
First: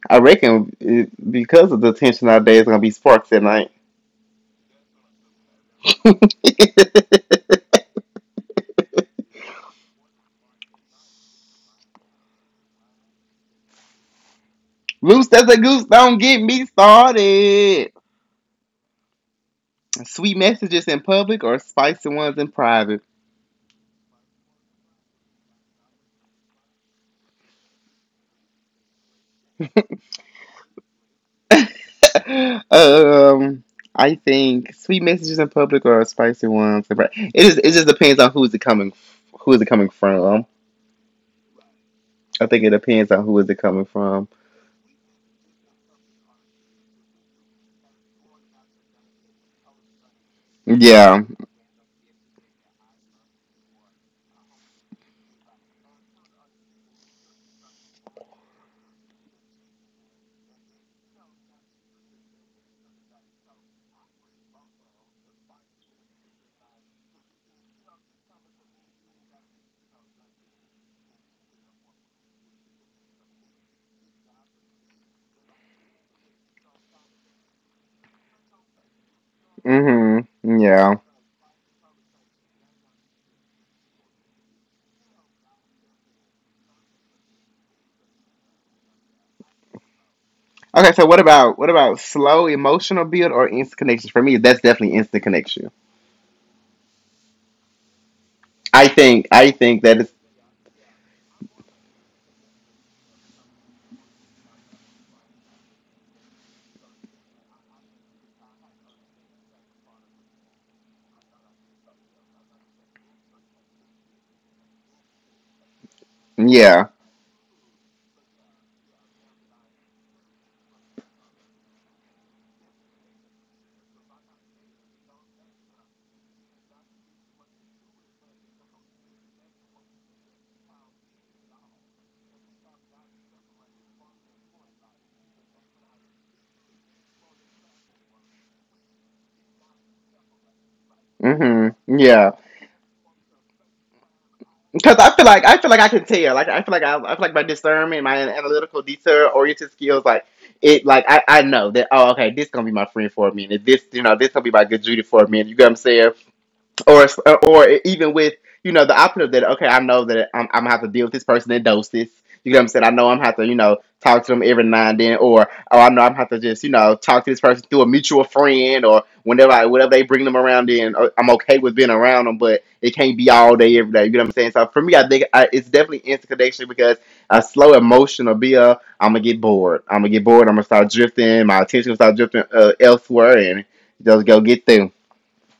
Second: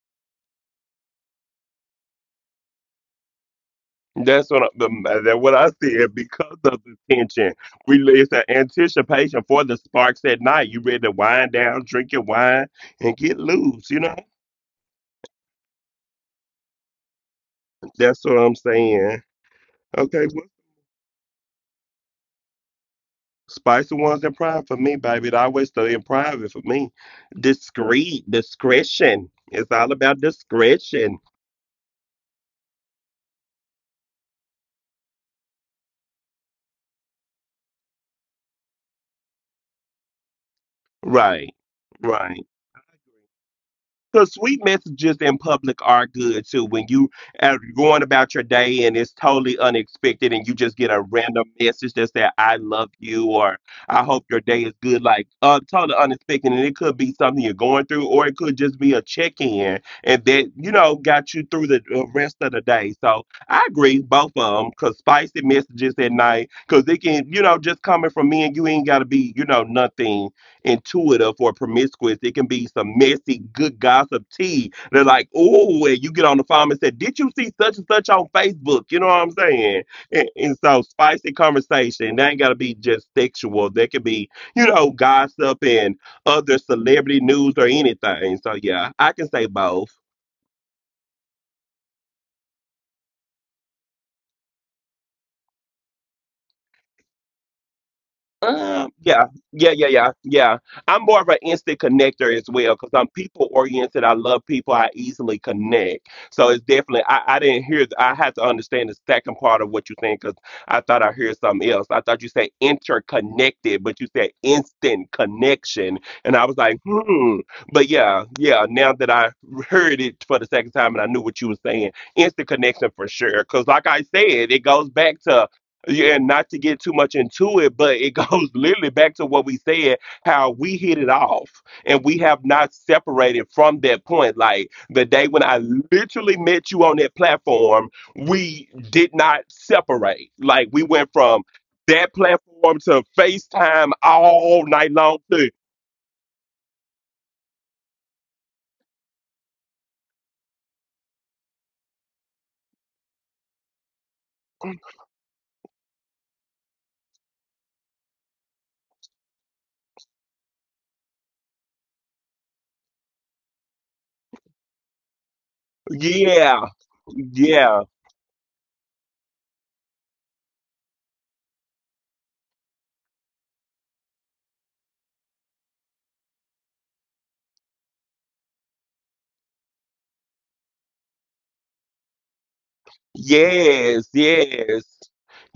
S1: I reckon it, because of the tension all day, it's gonna be sparks at night.
S2: That's what I, the, that what I said. Because of the tension, we it's an anticipation for the sparks at night. You ready to wind down, drink your wine, and get loose. You know,
S1: Loose as a goose. Don't get me started.
S2: that's what I'm saying. Okay,
S1: Sweet
S2: well,
S1: messages in public or spicy ones in private.
S2: spicy ones in private for me, baby. It always stay in private for me. Discreet, discretion. It's all about discretion.
S1: Um, I think sweet messages in public or spicy ones. Right? It just depends on who is it coming from.
S2: Right,
S1: I
S2: right.
S1: think it depends on who is it coming from.
S2: Because sweet messages in public are good too. When you are going about your day and it's totally unexpected and you just get a
S1: Yeah.
S2: random message that says, I love you or I hope your day is good, like totally unexpected. And it could be something you're going through or it could just be a check in and that, you know, got you through the rest of the day. So I agree, both of them, because spicy messages at night, because they can, you know, just coming from me and you ain't got to be, you know, nothing intuitive or promiscuous. It can be some messy, good gossip tea. They're like, oh, and you get on the phone and say, did you see such and such on Facebook? You know what I'm saying? And,
S1: Mm-hmm.
S2: and so
S1: Yeah.
S2: spicy conversation. They ain't got to be just sexual. They can be, you know, gossip and other celebrity news or anything. So yeah, I can say both.
S1: Okay, so what about slow emotional build or instant connections? For me, that's definitely instant connection. I
S2: Um, yeah,
S1: think I
S2: yeah,
S1: think
S2: yeah,
S1: that
S2: yeah,
S1: is
S2: yeah. I'm more of an instant connector as well because I'm people oriented. I love people. I easily connect. So it's definitely, I didn't hear, I had to understand the second part of what you're saying because I thought I heard something else. I thought you said interconnected, but you said instant connection. And I was like,
S1: yeah.
S2: hmm. But yeah, yeah, now that I heard it for the second time and I knew what you were saying, instant connection for sure. Because like I said, it goes back to. Yeah, and not to get too much into it, but it goes literally back to what we said, how we hit it off and we have not separated from that point. Like the day when I literally met you on that platform, we did not separate. Like we went from
S1: Mm-hmm.
S2: that
S1: Yeah.
S2: platform to FaceTime all night
S1: Because I
S2: long
S1: feel like
S2: too.
S1: I feel like I can tell. Like I feel like I feel like my discernment, my analytical, detail oriented skills, like it, like I know that. Oh, okay, this gonna be my friend for a minute. This, you know, this gonna be my good Judy for a minute. You got what I'm saying? or or even with you know the option of that. Okay, I know that I'm gonna have to deal with this person in doses. You get what I'm saying? I know I'm gonna have to you know talk to them every now and then, or I know I'm gonna have to just you
S2: Yeah.
S1: know talk to this person through a
S2: Yeah.
S1: mutual friend, or whenever I whatever they bring them around in. I'm okay with being around them, but it can't be all day every day. You get what I'm saying? So for me, I think it's definitely instant connection because a slow emotional be I'm gonna get bored. I'm gonna get bored. I'm gonna start drifting. My attention will start drifting elsewhere, and
S2: Yes,
S1: just go get
S2: yes.
S1: them.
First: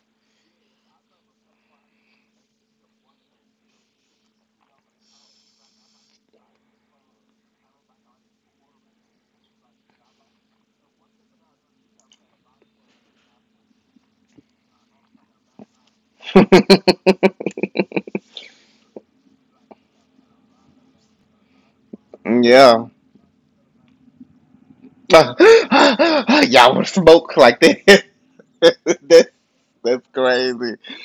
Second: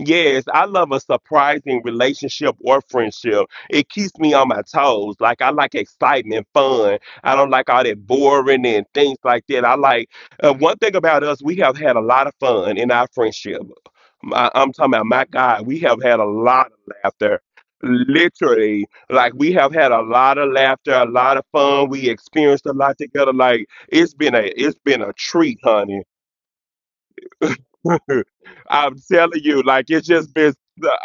S2: Yes, I love a surprising relationship or friendship. It keeps me on my toes. Like I like excitement, fun. I don't like all that boring and things like that. I like one thing about us. We have had a lot of fun in our friendship. My, I'm talking about my God. We have had a lot of laughter. Literally, like we have had a lot of laughter, a lot of fun. We experienced a
S1: Yeah.
S2: lot together. Like it's been a it's been a
S1: Y'all
S2: treat, honey.
S1: want smoke like that?
S2: I'm
S1: that's,
S2: telling you, like it's
S1: that's
S2: just been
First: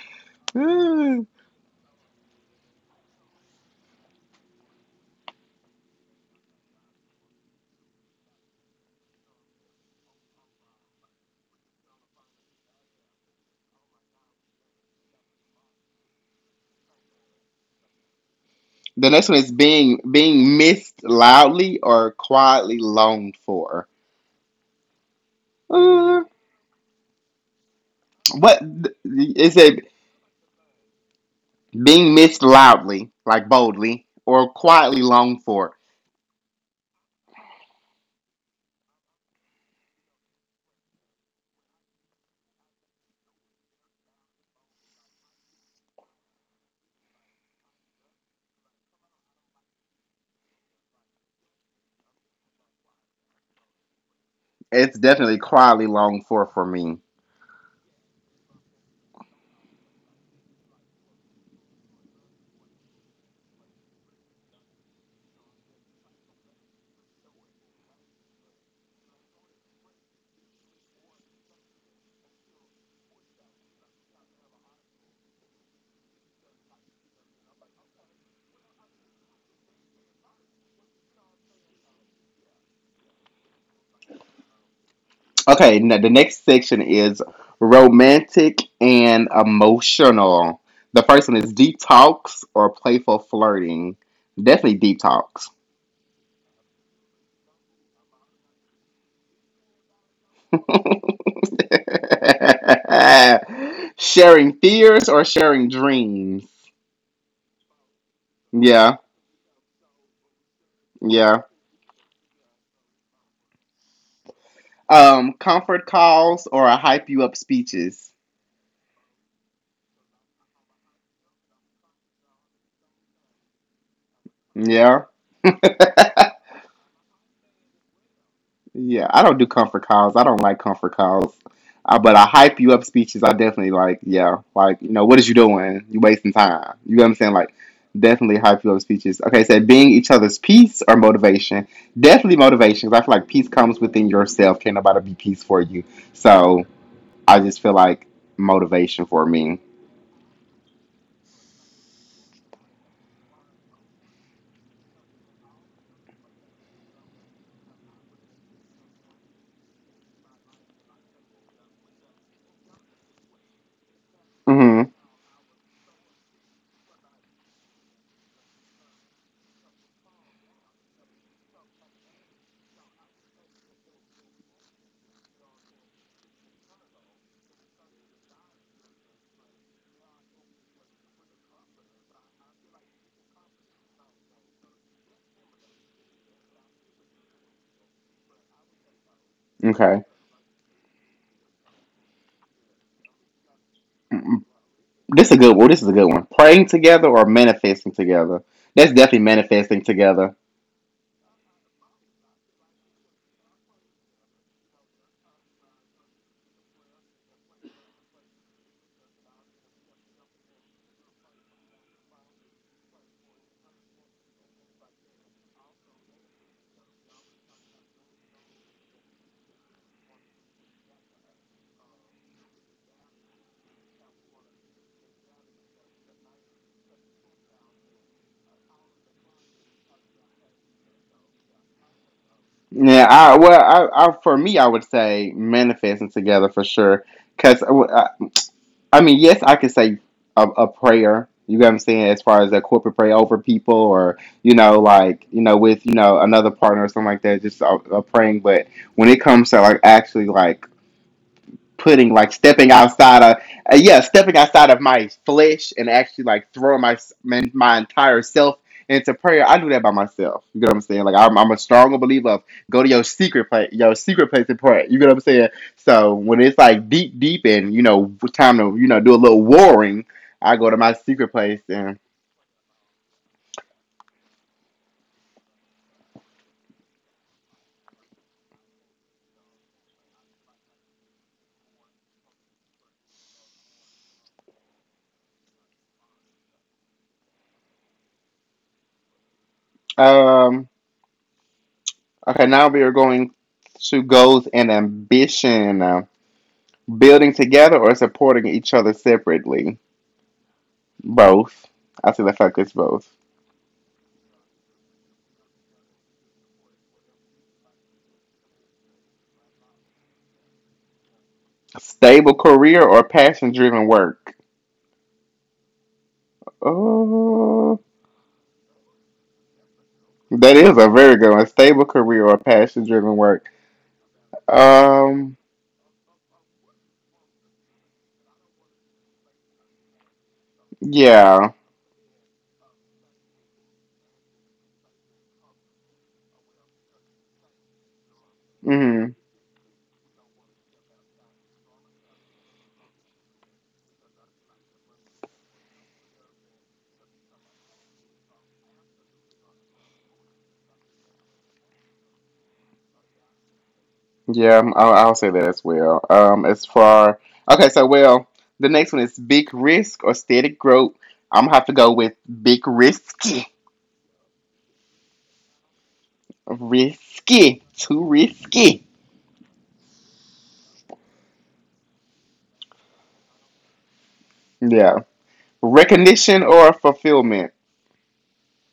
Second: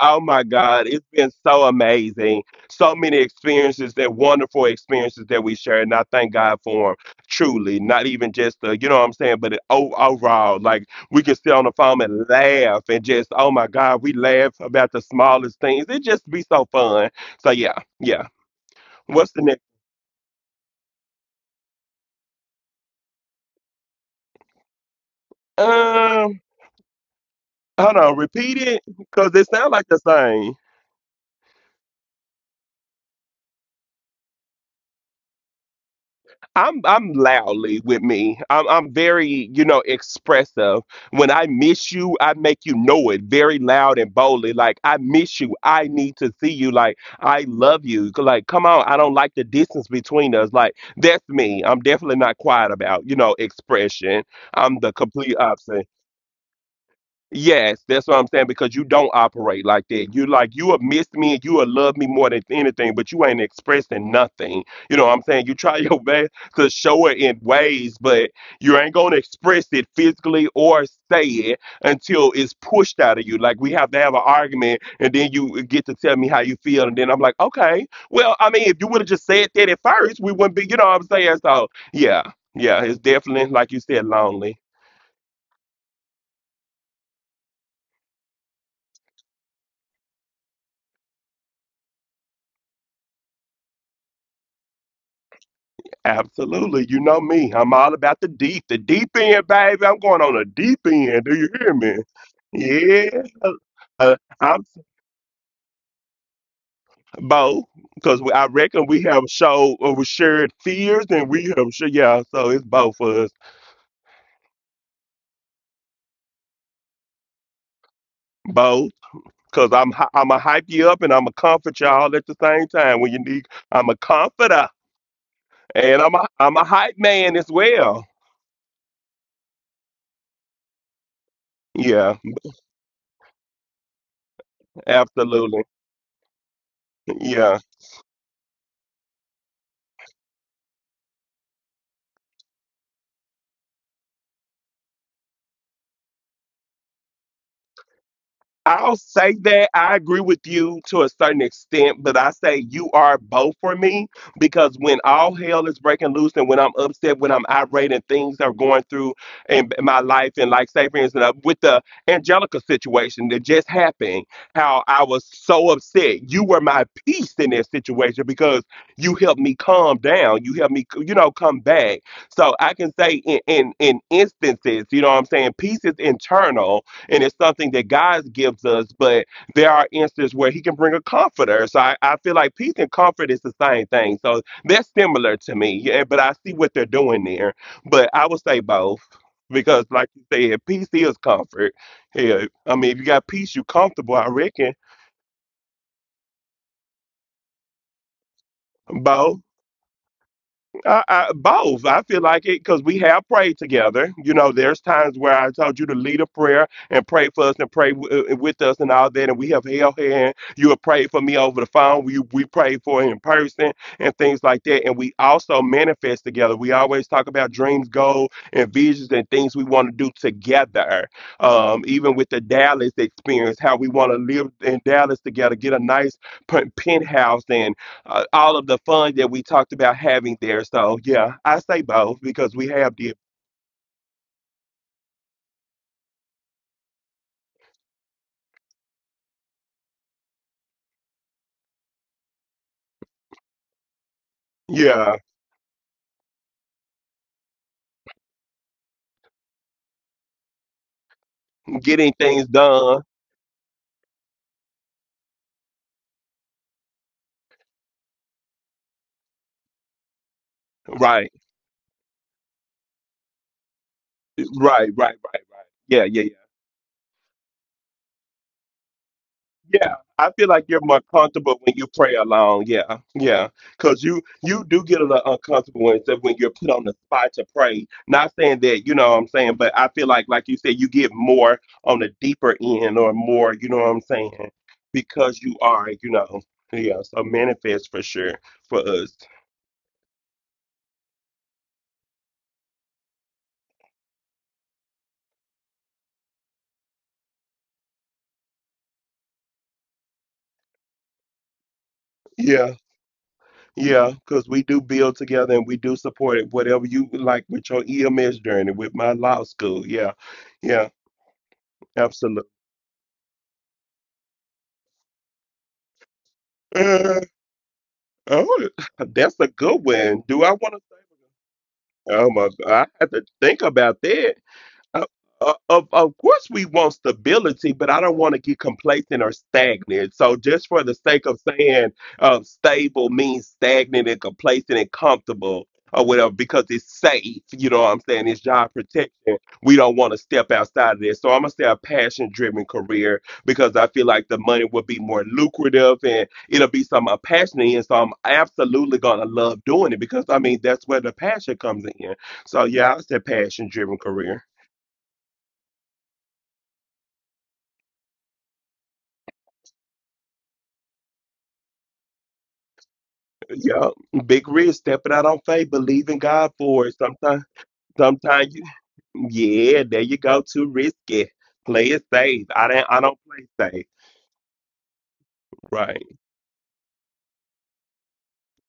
S2: oh my God, it's
S1: crazy.
S2: been so amazing. So many experiences that wonderful experiences that we share, and I thank God for them. Truly, not even just the, you know what I'm saying, but it, overall, like we can sit on the phone and laugh and just oh my God, we laugh about the smallest things. It just be so fun. So yeah, yeah.
S1: The next
S2: What's
S1: one
S2: the
S1: is
S2: next?
S1: being missed loudly or quietly longed for. Uh,
S2: Um, hold on, repeat
S1: what
S2: it because it
S1: is
S2: sounds like
S1: it?
S2: the same.
S1: Being missed loudly, like boldly, or quietly longed for.
S2: I'm loudly with me. I'm very, you know, expressive. When I miss you, I make you know it very loud and boldly. Like I miss you. I need to see you. Like I love you. Like come on, I don't like the distance between us. Like that's me. I'm definitely not quiet about, you know, expression. I'm the
S1: It's
S2: complete
S1: definitely quietly
S2: opposite.
S1: longed for me.
S2: Yes, that's what I'm saying because you don't operate like that. You like you have missed me and you have loved me more than anything, but you ain't expressing nothing. You know what I'm saying? You try your best to show it in ways, but you ain't gonna express it physically or say it until it's pushed out of you. Like we have to have an argument and then you get to tell me how you feel and then I'm like, okay, well, I mean, if you would have just said that at first, we wouldn't be, you know what I'm saying? So yeah, yeah, it's definitely like you said, lonely.
S1: Okay, now the next section is romantic and emotional. The first one is deep talks or playful flirting. Definitely deep talks.
S2: Absolutely. You know me. I'm all about the deep end, baby. I'm going on a deep end. Do you hear me? Yeah.
S1: Sharing
S2: I'm
S1: fears or sharing dreams.
S2: both because I reckon
S1: Yeah,
S2: we have showed we shared fears and
S1: yeah.
S2: we have shared, yeah. So it's both of us,
S1: Comfort calls or hype you up speeches.
S2: both. Cause I'm going to hype you up and I'm gonna comfort y'all at the same time when you need. I'm a comforter
S1: Yeah.
S2: and I'm a I'm a hype man as well.
S1: Yeah, I don't do comfort calls. I don't like comfort calls. But
S2: Yeah,
S1: I hype you up speeches. I definitely like, yeah, like you know, what is you
S2: absolutely.
S1: doing? You wasting time. You know what I'm saying? Like,
S2: Yeah.
S1: definitely hype you up speeches. Okay, so being each other's peace or motivation. Definitely motivation. 'Cause I feel like peace comes within yourself. Can't nobody be peace for you. So I just feel like
S2: I'll
S1: motivation for
S2: say
S1: me.
S2: that I agree with you to a certain extent, but I say you are both for me because when all hell is breaking loose and when I'm upset, when I'm irate and things are going through in my life, and like say for instance with the Angelica situation that just happened,
S1: Hmm.
S2: how I was so upset. You were my peace in that situation because you helped me calm down. You helped me, you know, come back. So I can say in instances, you know what I'm saying, peace is internal and it's something that God gives us. But there are instances where He can bring a comforter. So I feel like peace and comfort is the same thing. So they're similar to me. Yeah, but I see what they're doing there. But I would say both because,
S1: Okay.
S2: like you said, peace is comfort. Yeah, I mean, if you got peace, you're comfortable. I
S1: Mm.
S2: reckon
S1: This is a good. Well, this is a good one. Praying together or manifesting together. That's definitely
S2: both.
S1: manifesting together.
S2: Both. I feel like it because we have prayed together. You know, there's times where I told you to lead a prayer and pray for us and pray with us and all that, and we have held hand. You have prayed for me over the phone. We prayed for it in person and things like that. And we also manifest together. We always talk about dreams, goals, and visions and things we want to do together. Even with the Dallas experience, how we want to live in Dallas together, get a nice penthouse all of the fun that we talked about having there. So yeah, I say both because we have
S1: Yeah,
S2: the
S1: I well, I for me, I would say manifesting together for sure. Cause I mean, yes, I could say a prayer. You know what I'm saying? As far as a corporate prayer over people, or you know,
S2: yeah
S1: like you know, with you know another partner or something like that, just a praying. But when it comes to like actually like
S2: getting
S1: putting like
S2: things
S1: stepping
S2: done.
S1: outside of yeah stepping outside of my flesh and actually like throwing my entire self into prayer. I do that by myself. You get what I'm saying? Like
S2: Right,
S1: I'm a stronger believer of go to your secret place, your secret place, and pray. You get what I'm saying?
S2: right. Yeah,
S1: So
S2: yeah,
S1: when it's like deep and you know time to you know do a little
S2: Yeah,
S1: warring,
S2: I feel
S1: I
S2: like
S1: go to
S2: you're
S1: my
S2: more
S1: secret
S2: comfortable
S1: place
S2: when you
S1: and
S2: pray alone. Yeah, yeah, because you do get a little uncomfortable when you're put on the spot to pray. Not saying that you know what I'm saying, but I feel like you said, you get more on the deeper end or more. You know what I'm saying? Because you are, you know, yeah. So manifest for sure for us.
S1: um okay, now we are going to goals and ambition. Building together or supporting each other separately. Both. I see the fuck it's
S2: Yeah,
S1: both.
S2: yeah, because we do build together and we do support it. Whatever you like with your EMS journey, with my law school. Yeah, yeah,
S1: Stable
S2: absolutely.
S1: career or passion driven work? Oh,
S2: Oh, that's a good one. Do I
S1: that is
S2: want to?
S1: a very good one. Stable career
S2: Oh
S1: or
S2: my! God.
S1: passion
S2: I have
S1: driven
S2: to
S1: work?
S2: think about that. Uh,
S1: Um,
S2: of course, we want stability, but I don't want to get complacent or stagnant. So, just for the sake of
S1: yeah.
S2: saying stable means stagnant and complacent and comfortable or whatever, because it's safe, you know what I'm saying? It's job
S1: Mm,
S2: protection. We don't want to step outside of this. So, I'm going to say a passion driven career because I feel like the money will be more lucrative and it'll be something I'm passionate in. So, I'm absolutely going to love doing it because, I mean, that's where the passion comes in. So, yeah, I said passion driven career.
S1: yeah, I'll say that as well. As far, okay, so well, the next one is big risk or steady growth. I'm gonna have to go with big risky.
S2: Yeah, big risk, stepping out on faith, believing God for it. Sometimes,
S1: Risky. Too
S2: sometimes, you,
S1: risky.
S2: yeah, there you go, too risky. Play it safe. I don't play safe.
S1: Yeah.
S2: Right.
S1: Recognition or fulfillment?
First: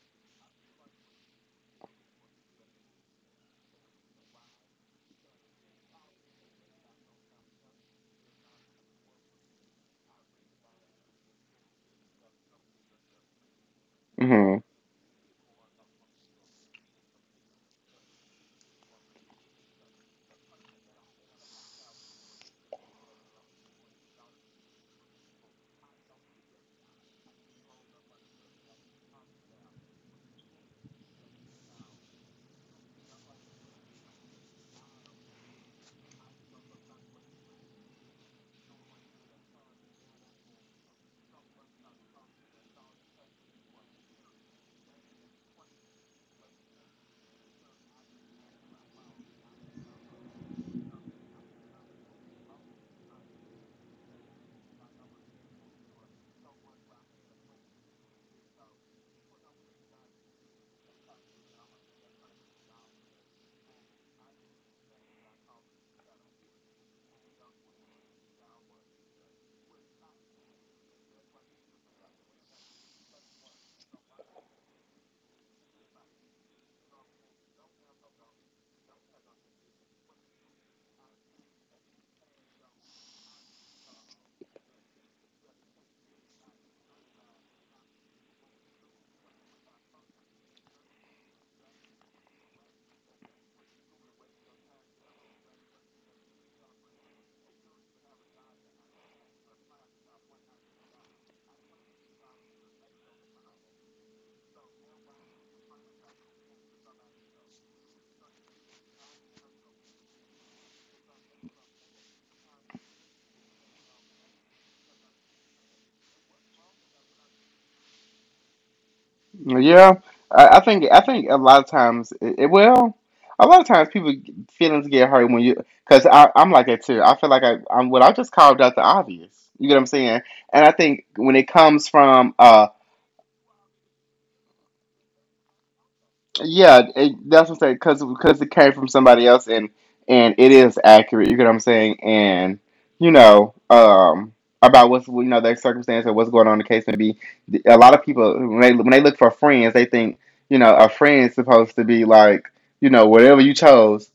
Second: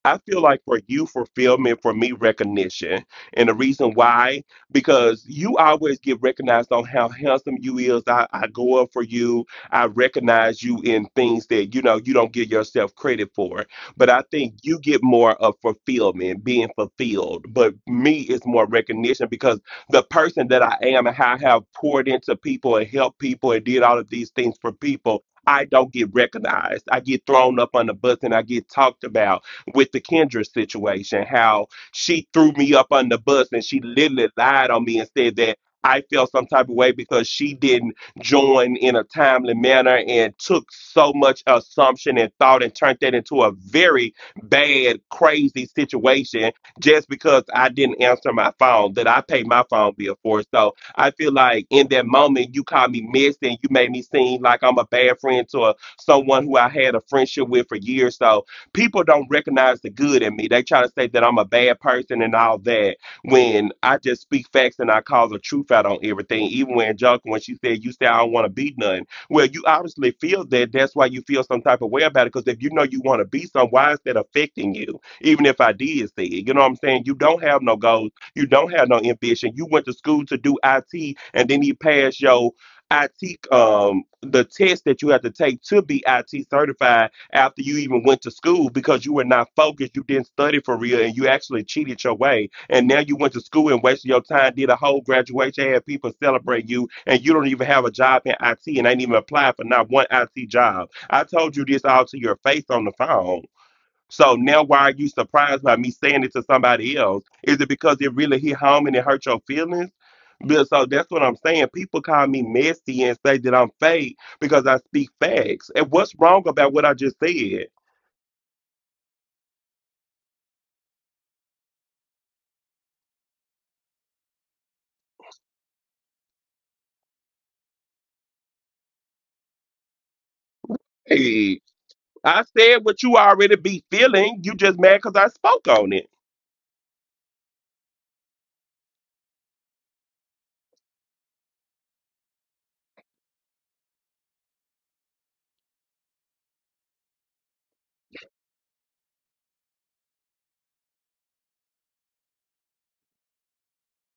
S2: I feel like for you, fulfillment, for me, recognition. And the reason why, because you always get recognized on how handsome you is. I go up for you. I recognize you in things that, you know, you don't give yourself credit for. But I think
S1: Mm-hmm.
S2: you get more of fulfillment, being fulfilled. But me, it's more recognition because the person that I am and how I have poured into people and helped people and did all of these things for people, I don't get recognized. I get thrown up on the bus and I get talked about with the Kendra situation, how she threw me up on the bus and she literally lied on me and said that I felt some type of way because she didn't join in a timely manner and took so much assumption and thought and turned that into a very bad, crazy situation just because I didn't answer my phone that I paid my phone bill for. So I feel like in that moment, you called me messy and you made me seem like I'm a bad friend to a, someone who I had a friendship with for years. So people don't recognize the good in me. They try to say that I'm a bad person and all that when I just speak facts and I call the truth out on everything. Even when she said, "You say I don't want to be none." Well, you obviously feel that. That's why you feel some type of way about it. Because if you know you want to be some, why is that affecting you? Even if I did say it. You know what I'm saying? You don't have no goals. You don't have no ambition. You went to school to do IT and then you passed your IT um the test that you have to take to be IT certified after you even went to school because you were not focused, you didn't study for real, and you actually cheated your way. And now you went to school and wasted your time, did a whole graduation, had people celebrate you, and you don't even have a job in IT and ain't even applied for not one IT job. I told you this all to your face on the phone, so now why are you surprised by me saying it to somebody else? Is it because it really hit home and it hurt your feelings? But so that's what I'm saying. People call me messy and say that I'm fake because I speak facts. And what's wrong about what I just said?
S1: Yeah, I think a lot of times, a lot of times people feelings get hurt when you because I'm like that too. I feel like I just carved out the obvious. You get what I'm saying? And I think when it
S2: Hey,
S1: comes from
S2: I said what you already be feeling. You just mad because I spoke on it.
S1: yeah, it, that's what I'm saying. Because it came from somebody else, and it is accurate. You get what I'm saying? And you know, about what's you know their circumstance and what's going on in the case may be. A lot of people when they look for friends, they think you know a friend's supposed to be like you know whatever you chose.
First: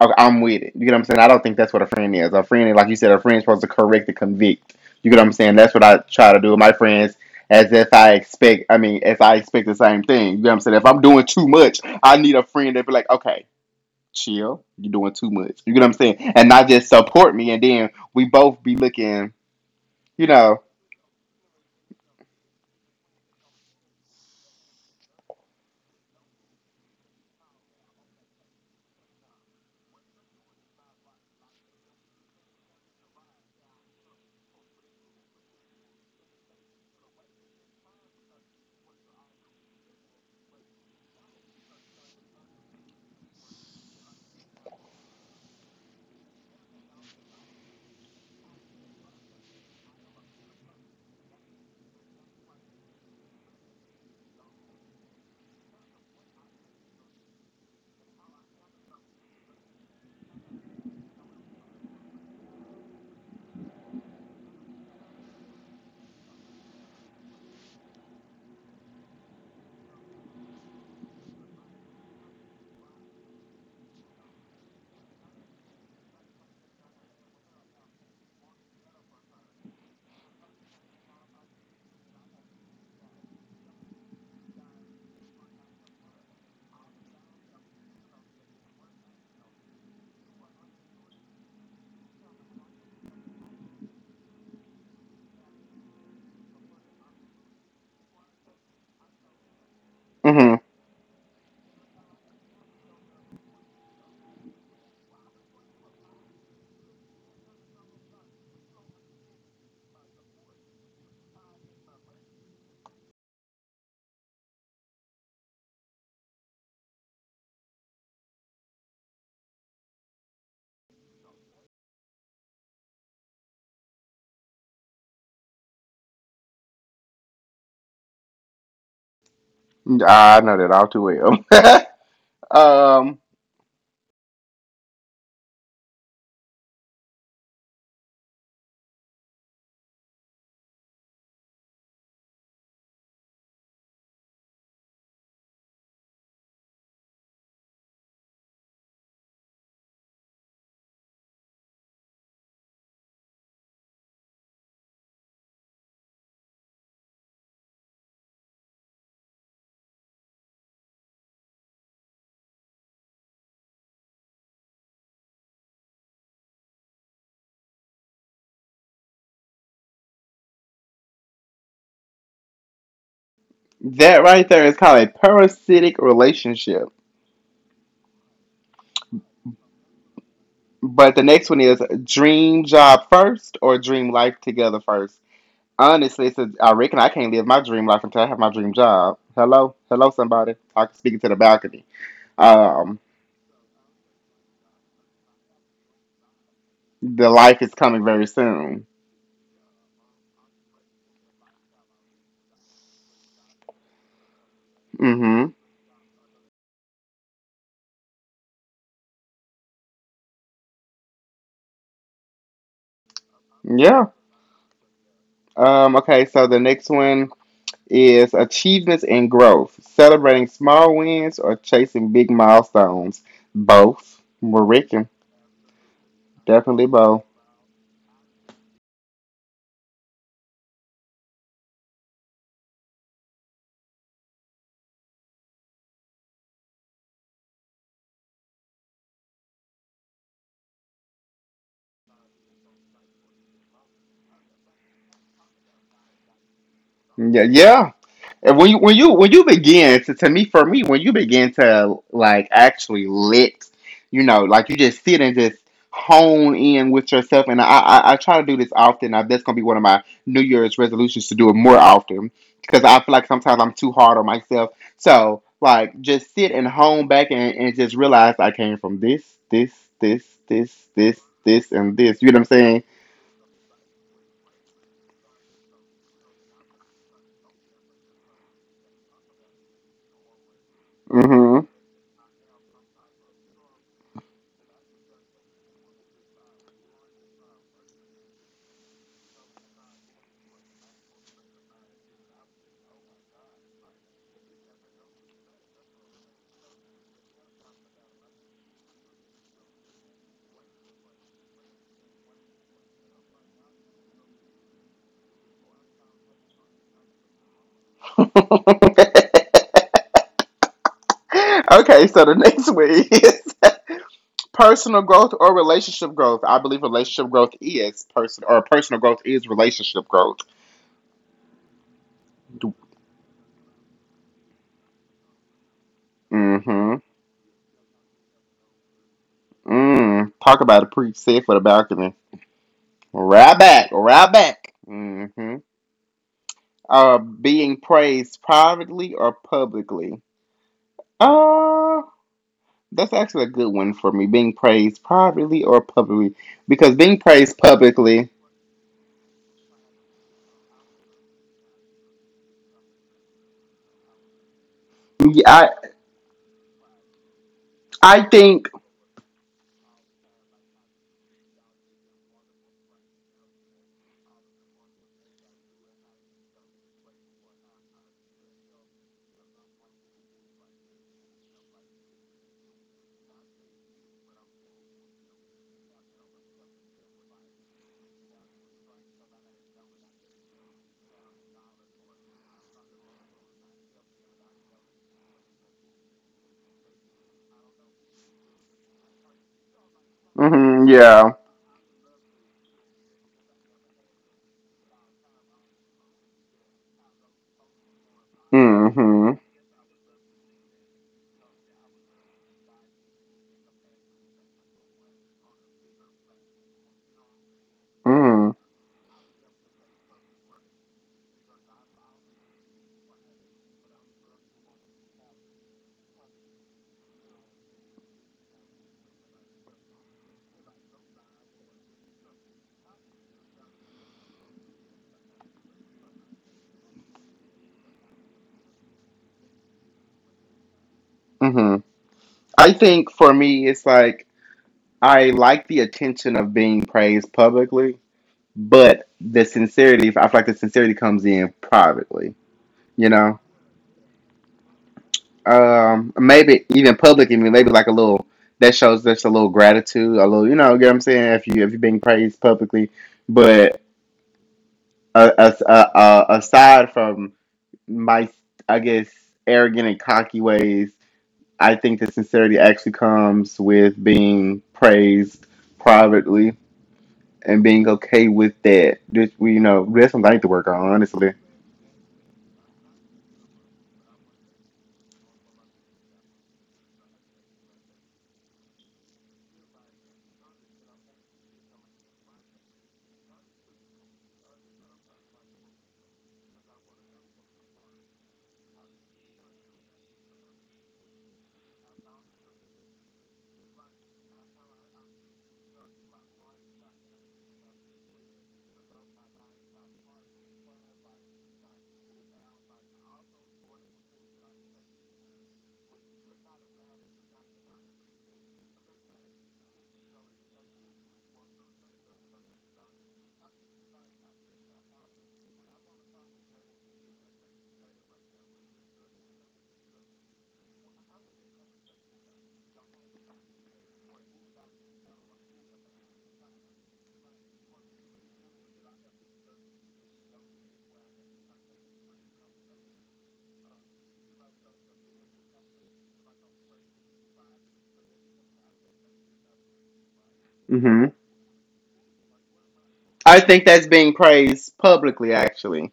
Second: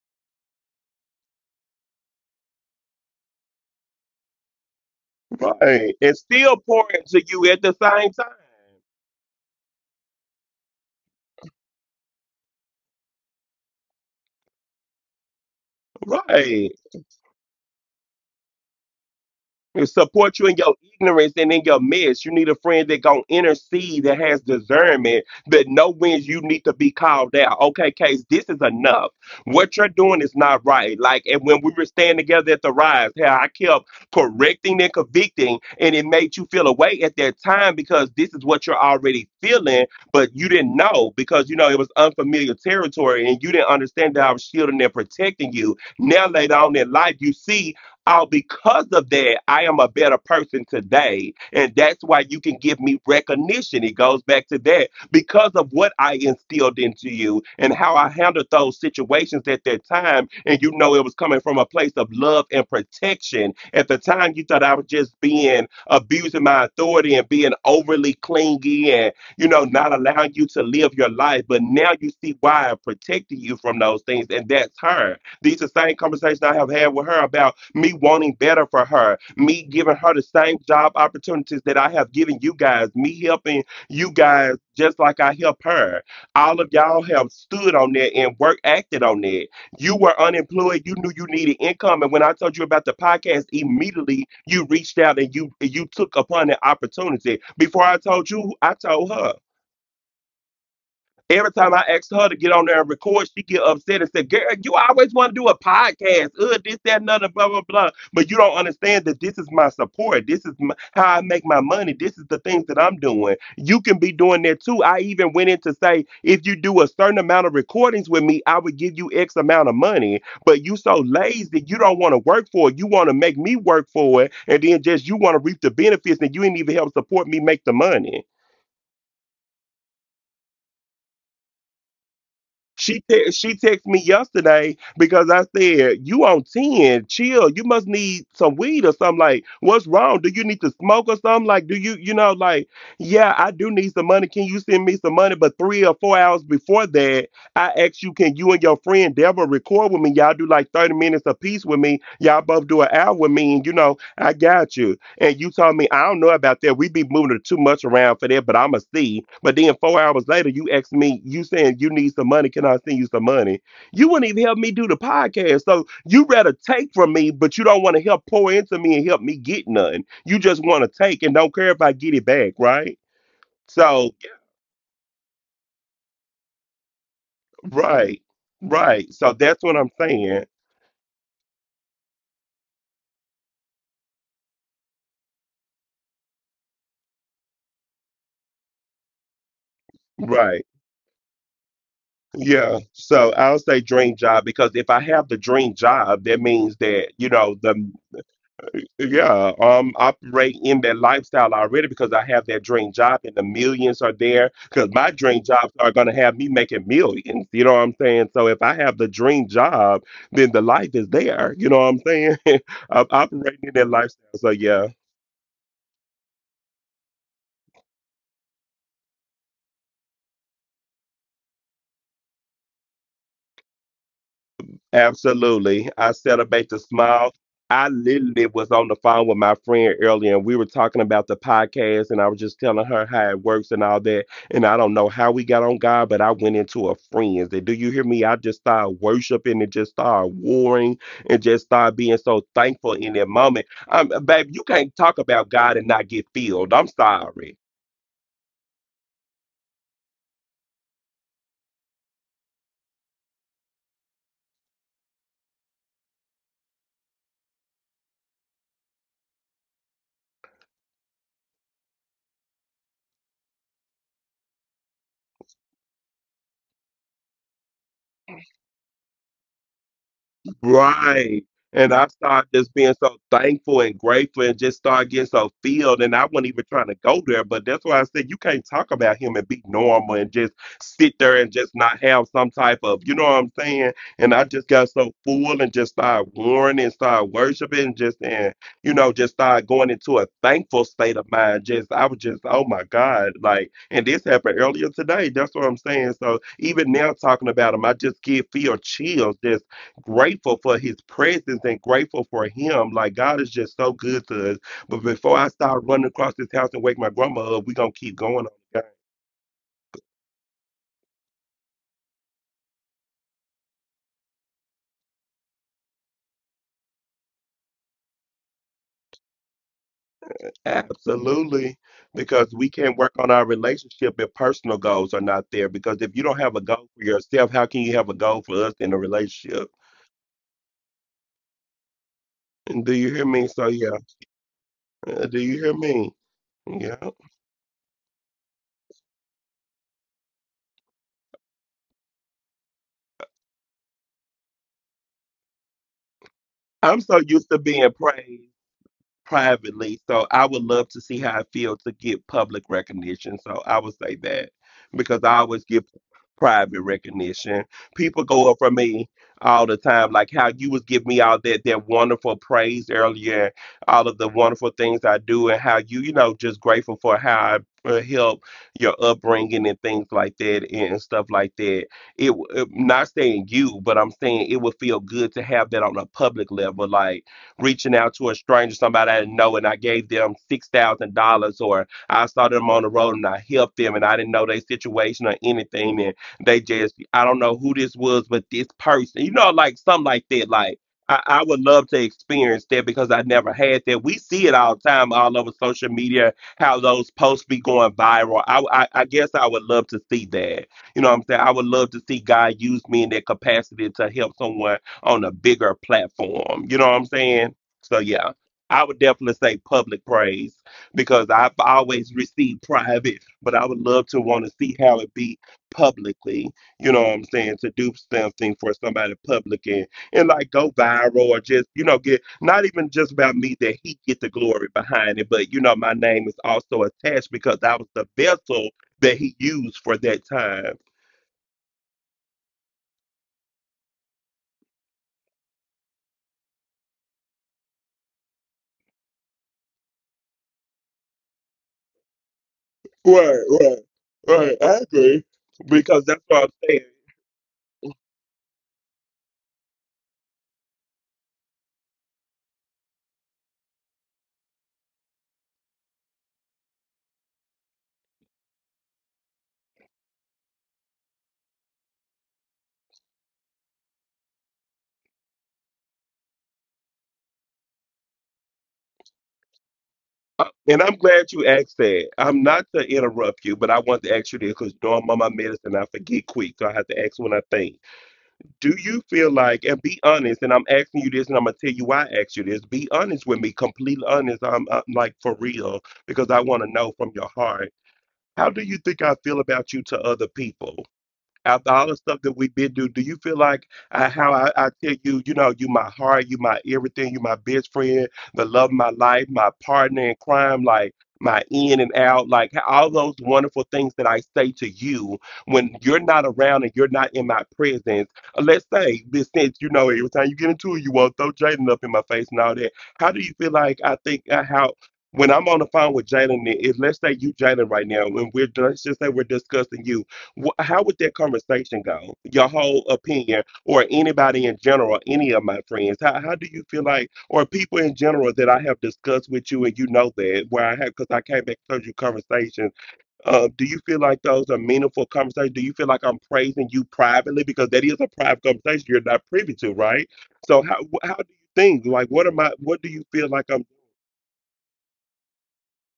S1: Okay, I'm with it. You get what I'm saying? I don't think that's what a friend is. A friend, like you said, a friend's supposed to correct and convict. You get what I'm saying? That's what
S2: Right.
S1: I
S2: And
S1: try to do
S2: still
S1: with my
S2: pouring
S1: friends,
S2: to you at
S1: as
S2: the
S1: if
S2: same
S1: I
S2: time.
S1: expect. I mean, if I expect the same thing. You know what I'm saying? If I'm doing too much, I need a friend that be like, okay, chill. You're doing too much. You get what I'm saying? And not
S2: Right.
S1: just support me, and then we both be looking.
S2: And
S1: You
S2: support you in
S1: know,
S2: your ignorance and in your mess. You need a friend that gonna intercede, that has discernment, that know when you need to be called out. Okay, Case, this is enough. What you're doing is not right. Like, and when we were standing together at the rise, how I kept correcting and convicting, and it made you feel away at that time because this is what you're already feeling, but you didn't know because it was unfamiliar territory and you didn't understand that I was shielding and protecting you. Now later on in life, you see, oh, because of that, I am a better person today. And that's why you can give me recognition. It goes back to that. Because of what I instilled into you and how I handled those situations at that time. And it was coming from a place of love and protection. At the time, you thought I was just being abusing my authority and being overly clingy and, not allowing you to live your life. But now you see why I'm protecting you from those things. And that's her. These are the same conversations I have had with her about me wanting better for her, me giving her the same job opportunities that I have given you guys, me helping you guys just like I help her. All of y'all have stood on that and work acted on that. You were unemployed, you knew you needed income, and when I told you about the podcast, immediately you reached out and you took upon the opportunity. Before I told you, I told her.
S1: mm-hmm.
S2: Every time I asked her to get on there and record, she get upset and said, "Girl, you always want to do a podcast, this, that, and blah, blah, blah." But you don't understand that this is my support. This is my, how I make my money. This is the things that I'm doing. You can be doing that too. I even went in to say, if you do a certain amount of recordings with me, I would give you X amount of money. But you so lazy, you don't want to work for it. You want to make me work for it, and then just you want to reap the benefits, and you ain't even help support me make the money.
S1: I know that all too well.
S2: She
S1: um,
S2: te- she texted me yesterday because I said you on ten, chill. You must need some weed or something. Like, what's wrong? Do you need to smoke or something? Like, do you know like, yeah, I do need some money. Can you send me some money? But 3 or 4 hours before that, I asked you, can you and your friend Deborah record with me? Y'all do like 30 minutes apiece with me. Y'all both do an hour with me, and you know I got you. And you told me, I don't know about that. We be moving too much around for that, but I'ma see. But then 4 hours later, you asked me, you saying you need some money. Can I send you some money? You wouldn't even help me do the podcast. So you rather take from me, but you don't want to help pour into me and help me get none. You just want to take and don't care if I get it back, right? So
S1: that right there is called a parasitic relationship.
S2: right, right. So that's what I'm saying.
S1: But the next one is dream job first or dream life together first. Honestly, it's a, I reckon I can't live my dream life until I have my dream job. Hello, hello, somebody.
S2: Right.
S1: I can speak to the balcony.
S2: Yeah,
S1: Um,
S2: so I'll say dream job because if I have the dream job, that means that,
S1: the life is coming very soon.
S2: operate in that lifestyle already because I have that dream job and the millions are there because my dream
S1: Mm-hmm.
S2: jobs are going to have me making millions. You know what I'm saying? So if I have the dream job, then the life is there. You know what I'm saying? I'm operating in that
S1: Yeah.
S2: lifestyle. So yeah.
S1: Okay. So the next one is achievements and growth. Celebrating small wins or chasing big milestones. Both. We're reckon
S2: Absolutely. I celebrate the
S1: definitely both.
S2: smile. I literally was on the phone with my friend earlier and we were talking about the podcast and I was just telling her how it works and all that. And I don't know how we got on God, but I went into a friend's. And do you hear me? I just started worshiping and just started warring and just started being so thankful in that moment. Babe, you can't talk about God and not get filled. I'm
S1: Yeah.
S2: sorry.
S1: Yeah. And when you when you begin to me for me when you begin to like actually let you know like you just sit and just hone in with yourself and I try to do this often that's gonna be one of my New Year's resolutions to do it more often because I feel like sometimes I'm too hard on myself, so like just sit and hone back and just realize I came from this this this
S2: Right.
S1: this
S2: And
S1: and
S2: I
S1: this, you know
S2: started
S1: what I'm
S2: just
S1: saying?
S2: being so thankful and grateful and just started getting so filled. And I wasn't even trying to go there. But that's why I said you can't talk about him and be normal and just sit there and just not have some type of, you know what I'm saying? And I just got so full and just started warring and started worshiping just, and, just started going into a thankful state of mind. Just, I was just, oh my God. Like, and this happened earlier today. That's what I'm saying. So even now talking about him, I just get feel chills just grateful for his presence and grateful for him. Like God is just so good to us. But before I start running across this house and wake my grandma up, we're gonna keep
S1: Mm-hmm.
S2: going on. God.
S1: Okay, so the next way is personal growth or relationship growth. I believe relationship growth is personal growth is relationship growth.
S2: Absolutely. Because we can't work on our relationship if personal goals are not there. Because if you don't have a goal
S1: Mm-hmm.
S2: for yourself, how can you have a goal for us in a relationship?
S1: Mm. Talk about a preach said for the balcony.
S2: And do you hear me?
S1: Right
S2: So
S1: back,
S2: yeah.
S1: right back.
S2: Do
S1: Mm-hmm.
S2: you hear me? Yeah.
S1: Being praised privately or publicly. Uh, that's actually a good one for me. Being praised privately or publicly, because
S2: I'm so
S1: being
S2: used
S1: praised
S2: to being
S1: publicly,
S2: praised privately. So I would love to see how it feels to get public recognition. So I would say that because I always
S1: yeah,
S2: give private recognition.
S1: I
S2: People
S1: I
S2: go up
S1: think,
S2: for me all the time, like how you was giving me all that wonderful praise earlier, all of the wonderful things I do, and how you, just grateful for how I help your upbringing and things like that and stuff like that. It, not saying you, but I'm saying it would feel good to have that on a public level, like reaching out to a stranger, somebody I didn't know, and I gave them $6,000, or I saw them on the road and I helped them, and I didn't know their situation or anything, and they just I don't know who this was, but this person, like something like that, like.
S1: mm-hmm,
S2: I,
S1: yeah.
S2: I would love to experience that because I never had that. We see it all the time, all over social media, how those posts be going viral. I guess
S1: Mm-hmm.
S2: I would love to see that. You know what I'm saying? I would love to see God use me in that capacity to help someone on a bigger platform. You know what I'm saying? So yeah,
S1: Mm.
S2: I would definitely say public praise because I've always received private, but I would love to want to see how it be publicly. You know what I'm saying? To do something for somebody public and like go viral or just get not even just about me that he get the glory behind it, but my name is also attached because I was the vessel that he used for that time.
S1: Mm-hmm. I think for me, it's like I like the attention of being praised publicly, but the sincerity, I feel like the sincerity comes in privately, you know?
S2: Right, right, right. I agree because that's what I'm
S1: Maybe
S2: saying.
S1: even public, I mean, maybe like a little, that shows just a little gratitude, a little, you know what I'm saying? If you, if you're being praised publicly, but aside from my, I guess, arrogant and cocky ways, I think that sincerity actually comes with being praised privately and being okay with that. You know, that's something I need to work on,
S2: And I'm glad
S1: honestly.
S2: you asked that. I'm not to interrupt you, but I want to ask you this because knowing my medicine, I forget quick. So I have to ask when I think. Do you feel like, and be honest, and I'm asking you this and I'm going to tell you why I asked you this. Be honest with me, completely honest. I like, for real, because I want to know from your heart. How do you think I feel about you to other people? After all the stuff that we've been through, do you feel like I tell you, you know, you my heart, you my everything, you my best friend, the love of my life, my partner in crime, like my in and out, like all those wonderful things that I say to you when you're not around and you're not in my presence. Let's say, this, since you know, every time you get into it, you won't throw Jaden up in my face and all that. How do you feel like I think, how? When I'm on the phone with Jalen, if let's say you Jalen right now, when we're, let's just say we're discussing you, how would that conversation go? Your whole opinion, or anybody in general, any of my friends, how do you feel like, or people in general that I have discussed with you, and you know that, where I have, because I came back to you conversations, do you feel like those are meaningful conversations? Do you feel like I'm praising you privately? Because that is a private conversation you're not privy to, right? So, how,
S1: Hmm.
S2: how do you think? Like, what am I, what do you feel
S1: I
S2: like I'm,
S1: think that's being praised publicly, actually,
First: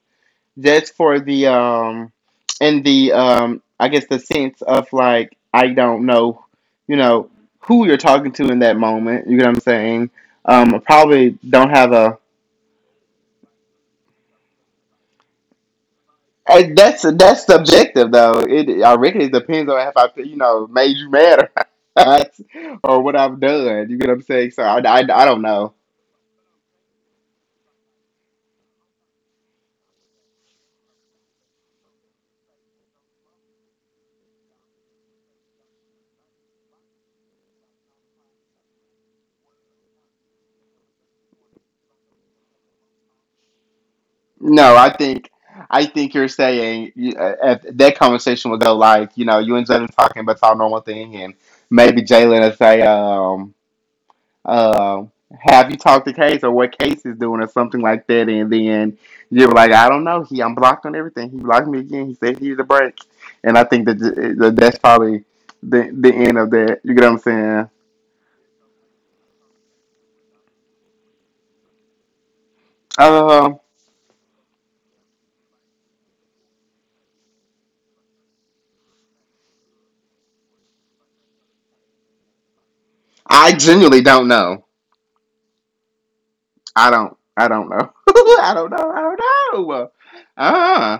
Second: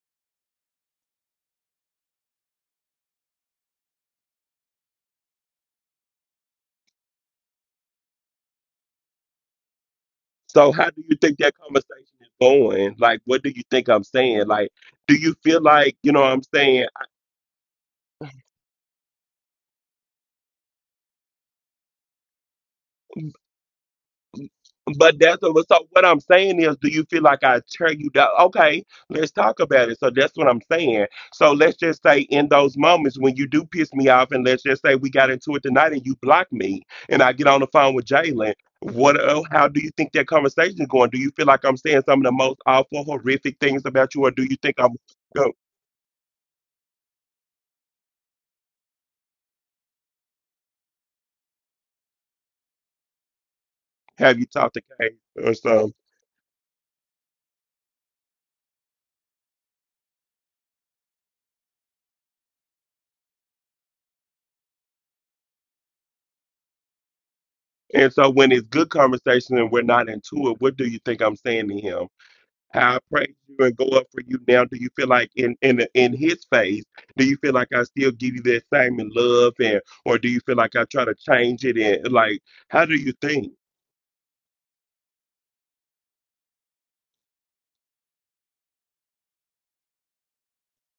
S1: just for the and the I guess the sense of like I don't know, you know, who you're talking to in that moment. You get what I'm saying?
S2: so
S1: I
S2: how do you
S1: probably
S2: think that
S1: don't have
S2: conversation
S1: a
S2: is going? Like, what do you think I'm saying? Like, do you feel like you know what I'm
S1: and
S2: saying?
S1: that's subjective though. It I reckon it depends on if I you know made you mad or not, or what I've done. You get what I'm saying? So
S2: But
S1: I
S2: that's
S1: don't
S2: what,
S1: know.
S2: so what I'm saying is, do you feel like I tear you down? Okay, let's talk about it. So that's what I'm saying. So let's just say in those moments when you do piss me off, and let's just say we got into it tonight and you block me, and I get on the phone with Jalen. What? Oh, how do you think that conversation is going? Do you feel like I'm saying some of the most awful, horrific things about you, or do you
S1: No,
S2: think
S1: I
S2: I'm
S1: think
S2: go,
S1: I think you're saying at that conversation would go like you know you and Jalen talking about our normal thing, and maybe Jalen will say
S2: have you talked to
S1: uh,
S2: Kay or
S1: have you
S2: something?
S1: talked to Case or what Case is doing or something like that? And then you were like, I don't know. He, I'm blocked on everything. He blocked me again. He said he needs a break. And I think that, that that's probably the end of that. You get what I'm saying?
S2: And so when it's good conversation and we're not into it, what do you think I'm saying to him? I praise you
S1: Um,
S2: and go up for you. Now, do you feel like in his face? Do you feel like I still give you that same in love, and or do you feel like I try to change it? And like, how do you think?
S1: I genuinely don't know. I don't. I don't know. I don't know. I don't know. Uh,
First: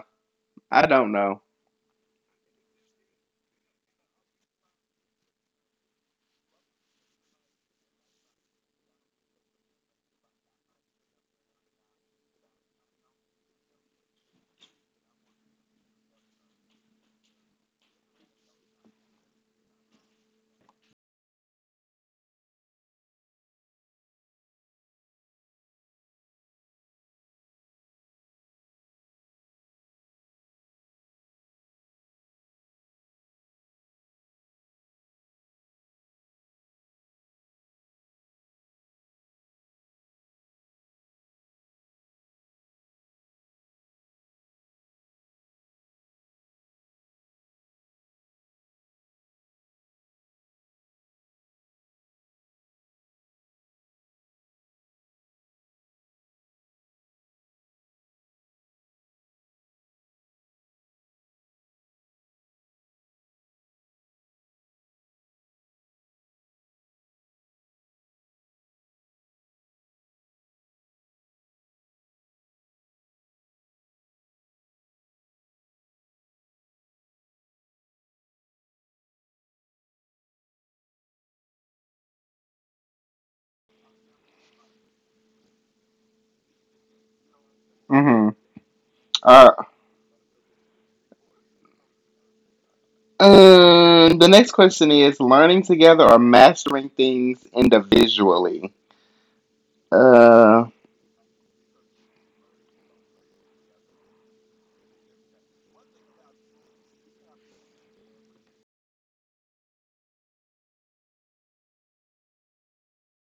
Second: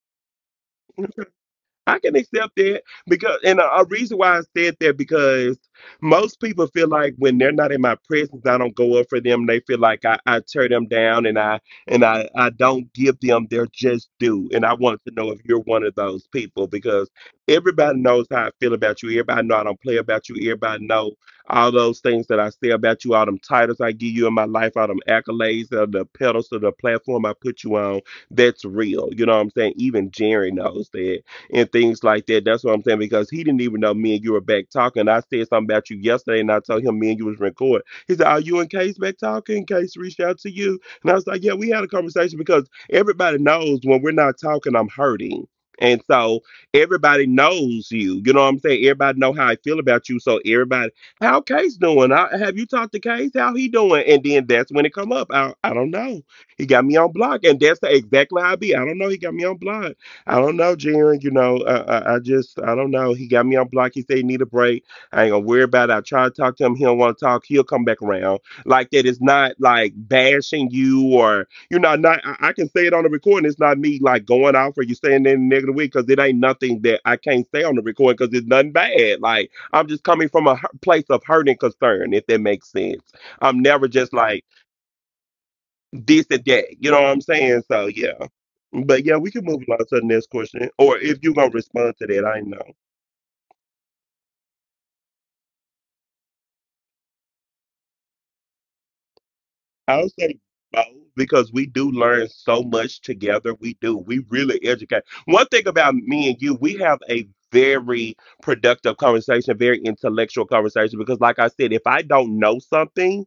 S1: I don't know.
S2: I can accept that because, and a reason why I said that because most people feel like when they're not in my presence, I don't go up for them. They feel like I tear them down and I I don't give them their just due. And I want to know if you're one of those people because everybody knows how I feel about you. Everybody know I don't play about you. Everybody know all those things that I say about you, all them titles I give you in my life, all them accolades, all the pedestals, the platform I put you on. That's real. You know what I'm saying? Even Jerry knows that and things like that. That's what I'm saying because he didn't even know me and you were back talking. I said something about you yesterday, and I told him me and you was recording. He said, "Are you and Case back talking? Case reached out to you?" And I was like, "Yeah, we had a conversation because everybody knows when we're not talking, I'm hurting." And so everybody knows you. You know what I'm saying? Everybody know how I feel about you. So everybody, how Case doing? I, have you talked to Case? How he doing? And then that's when it come up. I don't know. He got me on block, and that's the, exactly how I be. I don't know. He got me on block. I don't know, Jaren. You know, I just, I don't know. He got me on block. He said he need a break. I ain't gonna worry about it. I try to talk to him. He don't want to talk. He'll come back around. Like that is not like bashing you or, you know, not. I can say it on the recording. It's not me like going off or you saying that in a negative way because it ain't nothing that I can't say on the recording because it's nothing bad. Like I'm just coming from a place of hurt and concern, if that makes sense. I'm never just like this and that. You know what I'm saying? So yeah.
S1: Mm-hmm.
S2: But yeah, we can
S1: Uh,
S2: move along to the next question. Or if you're gonna respond to that, I know.
S1: the next question is learning together or mastering things individually.
S2: I'll say
S1: Uh.
S2: both because we do learn so much together. We do. We really educate. One thing about me and you, we have a very productive conversation, very intellectual conversation. Because like I said, if I don't know something,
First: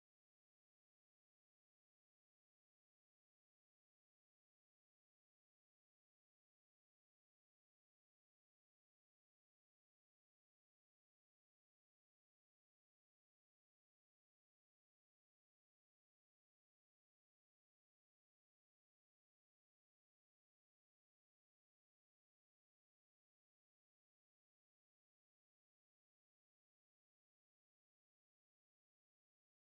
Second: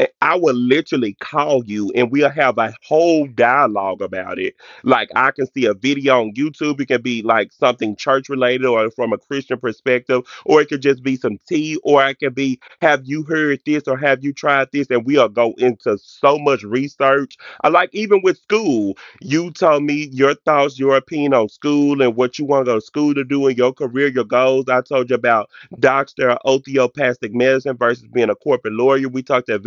S2: I will literally call you and we'll have a whole dialogue about it. Like I can see a video on YouTube. It can be like something church related or from a Christian perspective, or it could just be some tea, or it could be, have you heard this or have you tried this? And we'll go into so much research. I like, even with school, you told me your thoughts, your opinion on school and what you want to go to school to do in your career, your goals. I told you about doctor or osteopathic medicine versus being a corporate lawyer. We talked to,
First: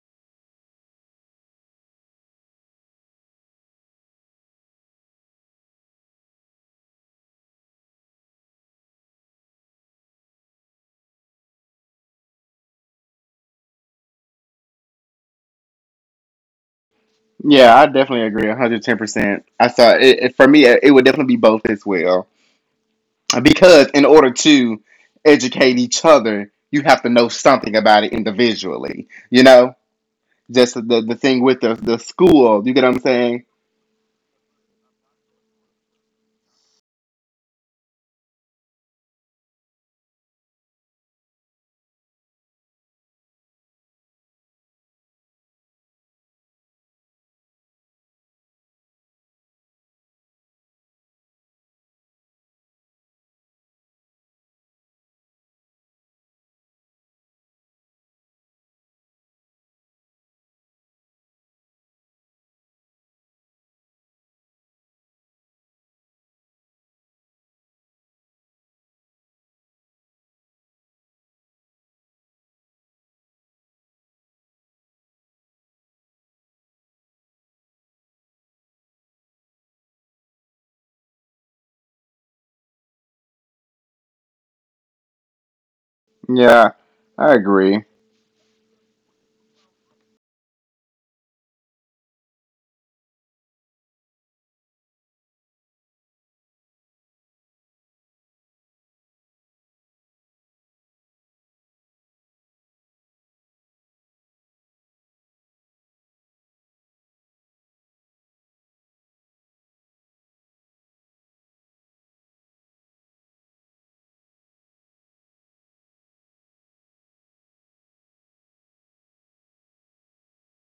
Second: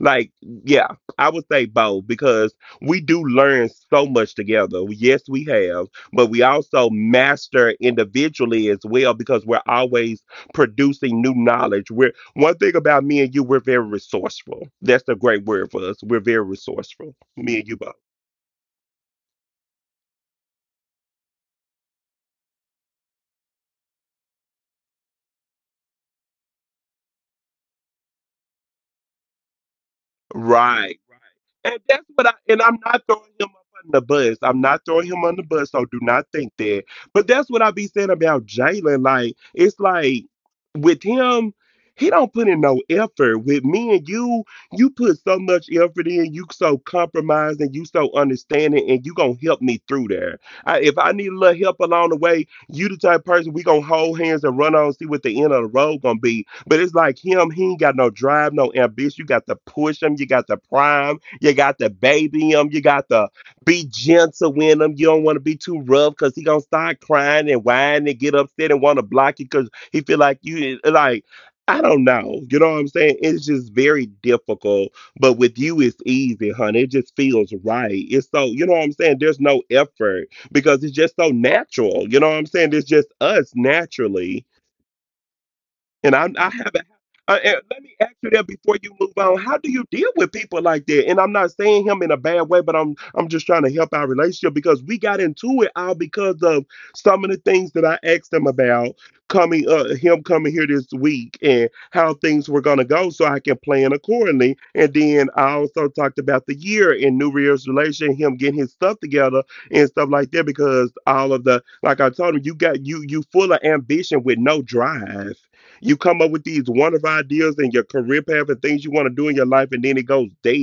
S2: like, yeah, I would say both because we do learn so much together. Yes, we have, but we also master individually as well because we're always producing new knowledge. We're, one thing about me and you, we're very resourceful. That's a great word for us. We're very resourceful, me and
S1: Yeah,
S2: you
S1: I
S2: both.
S1: definitely agree, 110%. I thought for me, it would definitely be both as well, because in order to educate each other, you have to know something about it individually. You know, just
S2: Right,
S1: the thing with
S2: right. And
S1: the
S2: that's what I, and
S1: school. You
S2: I'm
S1: get what I'm
S2: not throwing him
S1: saying?
S2: up on the bus. I'm not throwing him on the bus, so do not think that. But that's what I be saying about Jalen. Like, it's like with him, he don't put in no effort. With me and you put so much effort in, you so compromising, you so understanding, and you gonna help me through there. I, if I need a little help along the way, you the type of person we gonna hold hands and run on, see what the end of the road gonna be, but it's like him, he ain't got no drive, no ambition. You got to push him, you got to prime, you got to baby him, you got to be gentle with him. You don't want to be too rough because he gonna start crying and whining and get upset and want to block you because he feel like you, like I don't know. You know what I'm saying? It's just very difficult. But with you, it's easy, honey. It just feels right. It's so, you know what I'm saying? There's no effort because it's just so natural. You know what I'm saying? It's just us naturally, and I
S1: Yeah,
S2: haven't.
S1: I
S2: And let
S1: agree.
S2: me ask you that before you move on. How do you deal with people like that? And I'm not saying him in a bad way, but I'm just trying to help our relationship because we got into it all because of some of the things that I asked him about coming, him coming here this week and how things were gonna go so I can plan accordingly. And then I also talked about the year in New Year's relation, him getting his stuff together and stuff like that because all of the, like I told him, you got you full of ambition with no drive, you come up with these wonderful ideas and your career path and things you want to do in your life, and then it goes dead.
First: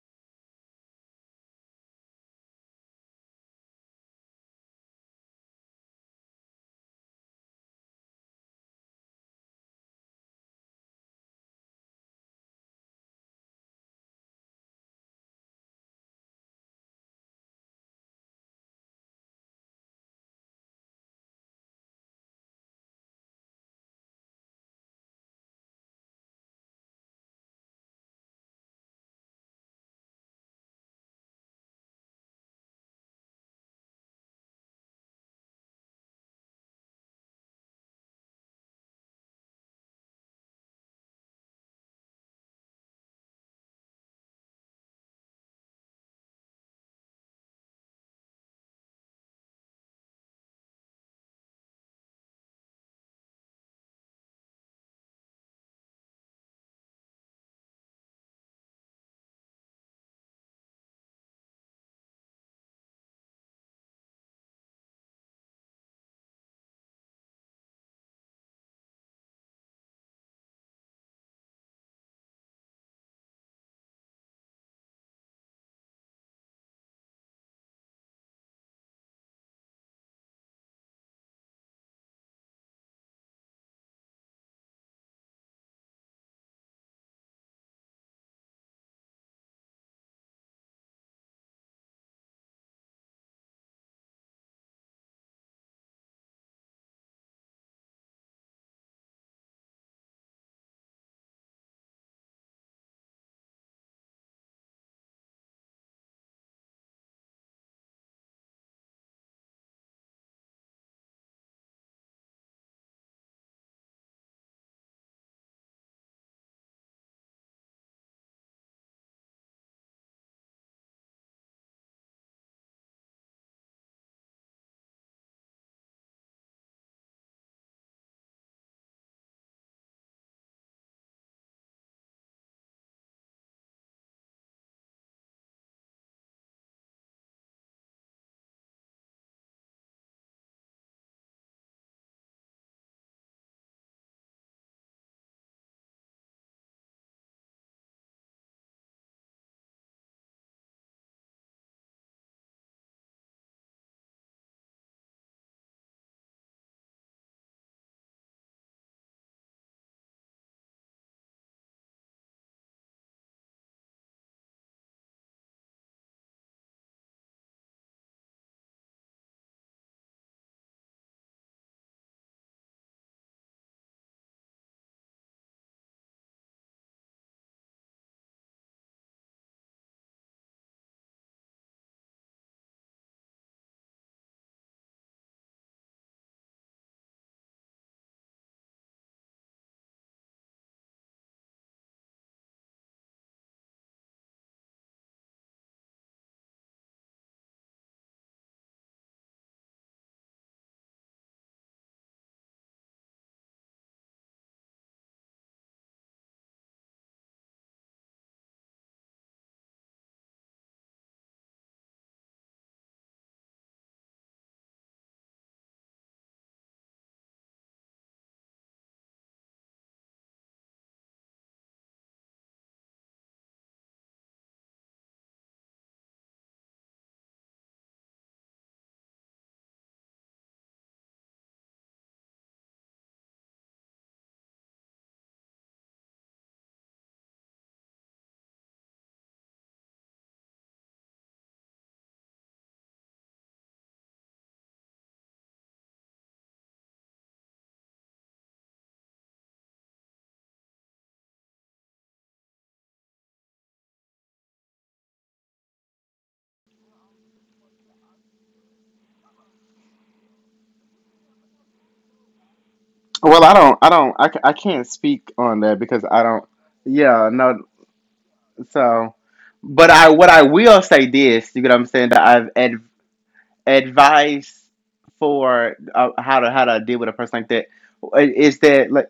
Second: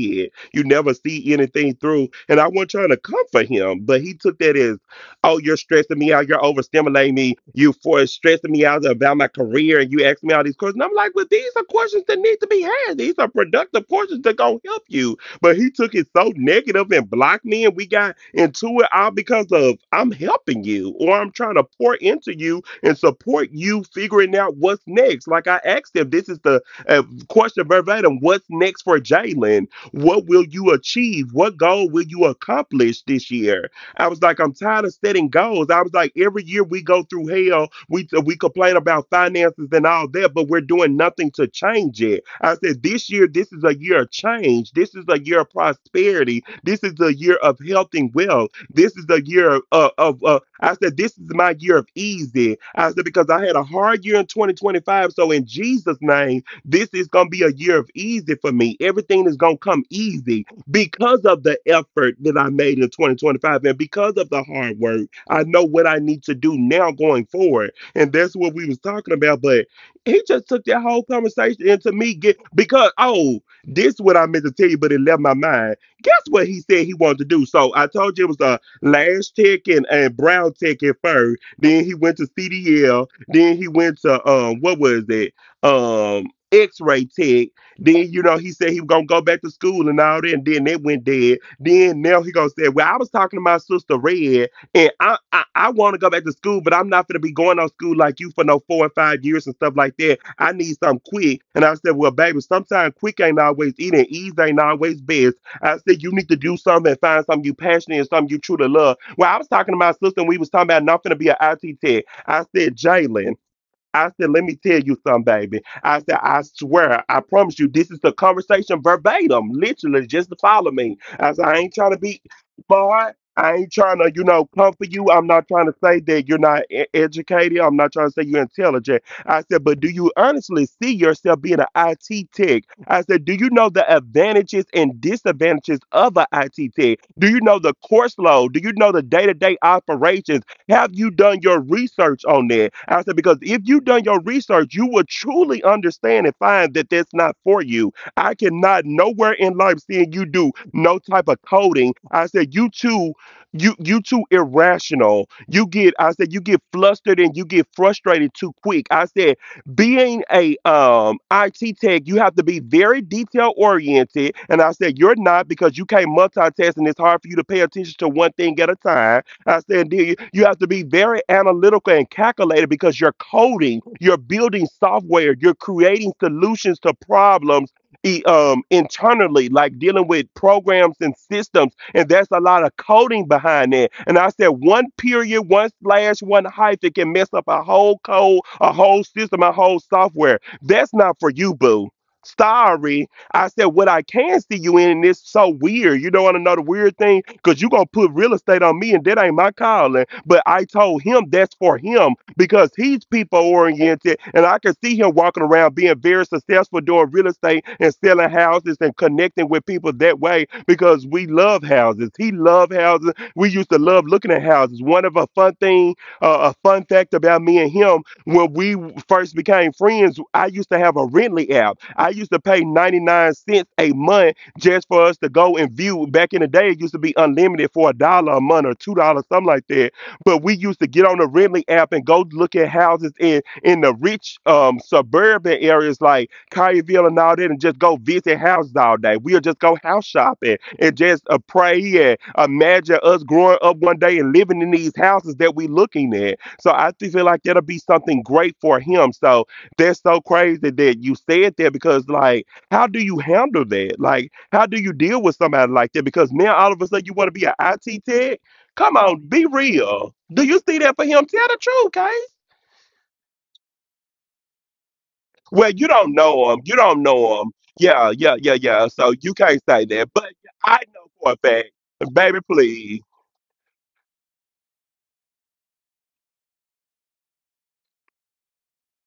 S2: You never see anything through. And I wasn't trying to comfort him, but he took that as, oh, you're stressing me out. You're overstimulating me. You for stressing me out about my career, and you ask me all these questions. And I'm like, well, these are questions that need to be had. These are productive questions that gonna help you. But he took it so negative and blocked me, and we got into it all because of I'm helping you or I'm trying to pour into you and support you figuring out what's next. Like I asked them, this is the uh, question, verbatim, what's next for Jalen? What will you achieve? What goal will you accomplish this year? I was like, I'm tired of setting goals. I was like, every year we go through hell. We complain about finances and all that, but we're doing nothing to change it. I said, this year, this is a year of change. This is a year of prosperity. This is a year of health and wealth. This is the year of I said, this is my year of easy. I said, because I had a hard year in 2025. So in Jesus' name, this is going to be a year of easy for me. Everything is going to come easy because of the effort that I made in 2025 and because of the hard work. I know what I need to do now going forward. And that's what we was talking about. But he just took that whole conversation into me get because, oh, this is what I meant to tell you, but it left my mind. Guess what he said he wanted to do? So I told you it was a Lance Tech and Brown Tech at first. Then he went to CDL. Then he went to what was it? X-ray tech. Then, you know, he said he was gonna go back to school and all that, and then they went dead. Then now he gonna say, well, I was talking to my sister Red, and I wanna go back to school, but I'm not gonna be going on school like you for no 4 and 5 years and stuff like that. I need something quick. And I said, well, baby, sometimes quick ain't always eating, ease ain't always best. I said, you need to do something and find something you passionate and something you truly love. Well, I was talking to my sister and we was talking about not going to be an IT tech. I said, Jalen. I said, let me tell you something, baby. I said, I swear, I promise you, this is the conversation verbatim, literally, just to follow me. I said, I ain't trying to be smart. I ain't trying to, you know, comfort you. I'm not trying to say that you're not educated. I'm not trying to say you're intelligent. I said, but do you honestly see yourself being an IT tech? I said, do you know the advantages and disadvantages of an IT tech? Do you know the course load? Do you know the day to day operations? Have you done your research on that? I said, because if you done your research, you will truly understand and find that that's not for you. I cannot nowhere in life seeing you do no type of coding. I said, you too irrational. You get, I said, you get flustered and you get frustrated too quick. I said, being a IT tech, you have to be very detail oriented. And I said, you're not because you can't multitask and it's hard for you to pay attention to one thing at a time. I said, you have to be very analytical and calculated because you're coding, you're building software, you're creating solutions to problems internally, like dealing with programs and systems. And there's a lot of coding behind that. And I said, one period, one slash, one hyphen can mess up a whole code, a whole system, a whole software. That's not for you, boo. Sorry. I said, what I can see you in, and it's so weird. You don't want to know the weird thing? Because you're going to put real estate on me, and that ain't my calling. But I told him that's for him because he's people oriented, and I can see him walking around being very successful doing real estate and selling houses and connecting with people that way because we love houses. He loved houses. We used to love looking at houses. One of a fun thing, a fun fact about me and him when we first became friends, I used to have a Rently app. I used to pay 99¢ a month just for us to go and view. Back in the day, it used to be unlimited for a dollar a month or $2, something like that. But we used to get on the Rently app and go look at houses in the rich suburban areas like Collierville and all that, and just go visit houses all day. We'll just go house shopping and just pray and imagine us growing up one day and living in these houses that we looking at. So I do feel like that'll be something great for him. So that's so crazy that you said that because, like, how do you handle that? Like, how do you deal with somebody like that? Because now all of a sudden you want to be an IT tech? Come on, be real. Do you see that for him? Tell the truth, guys.
S1: Well, I don't, I don't, I, ca- I can't speak on
S2: Well,
S1: that
S2: you
S1: because
S2: don't
S1: I don't.
S2: know him. You don't
S1: Yeah,
S2: know him.
S1: no.
S2: Yeah, yeah, yeah, yeah. So
S1: So,
S2: you can't say
S1: but I
S2: that.
S1: what
S2: But
S1: I
S2: I
S1: will
S2: know
S1: say
S2: for a
S1: this, you get
S2: fact.
S1: what I'm saying?
S2: Baby,
S1: That I've
S2: please.
S1: advice for how to deal with a person like that, is that like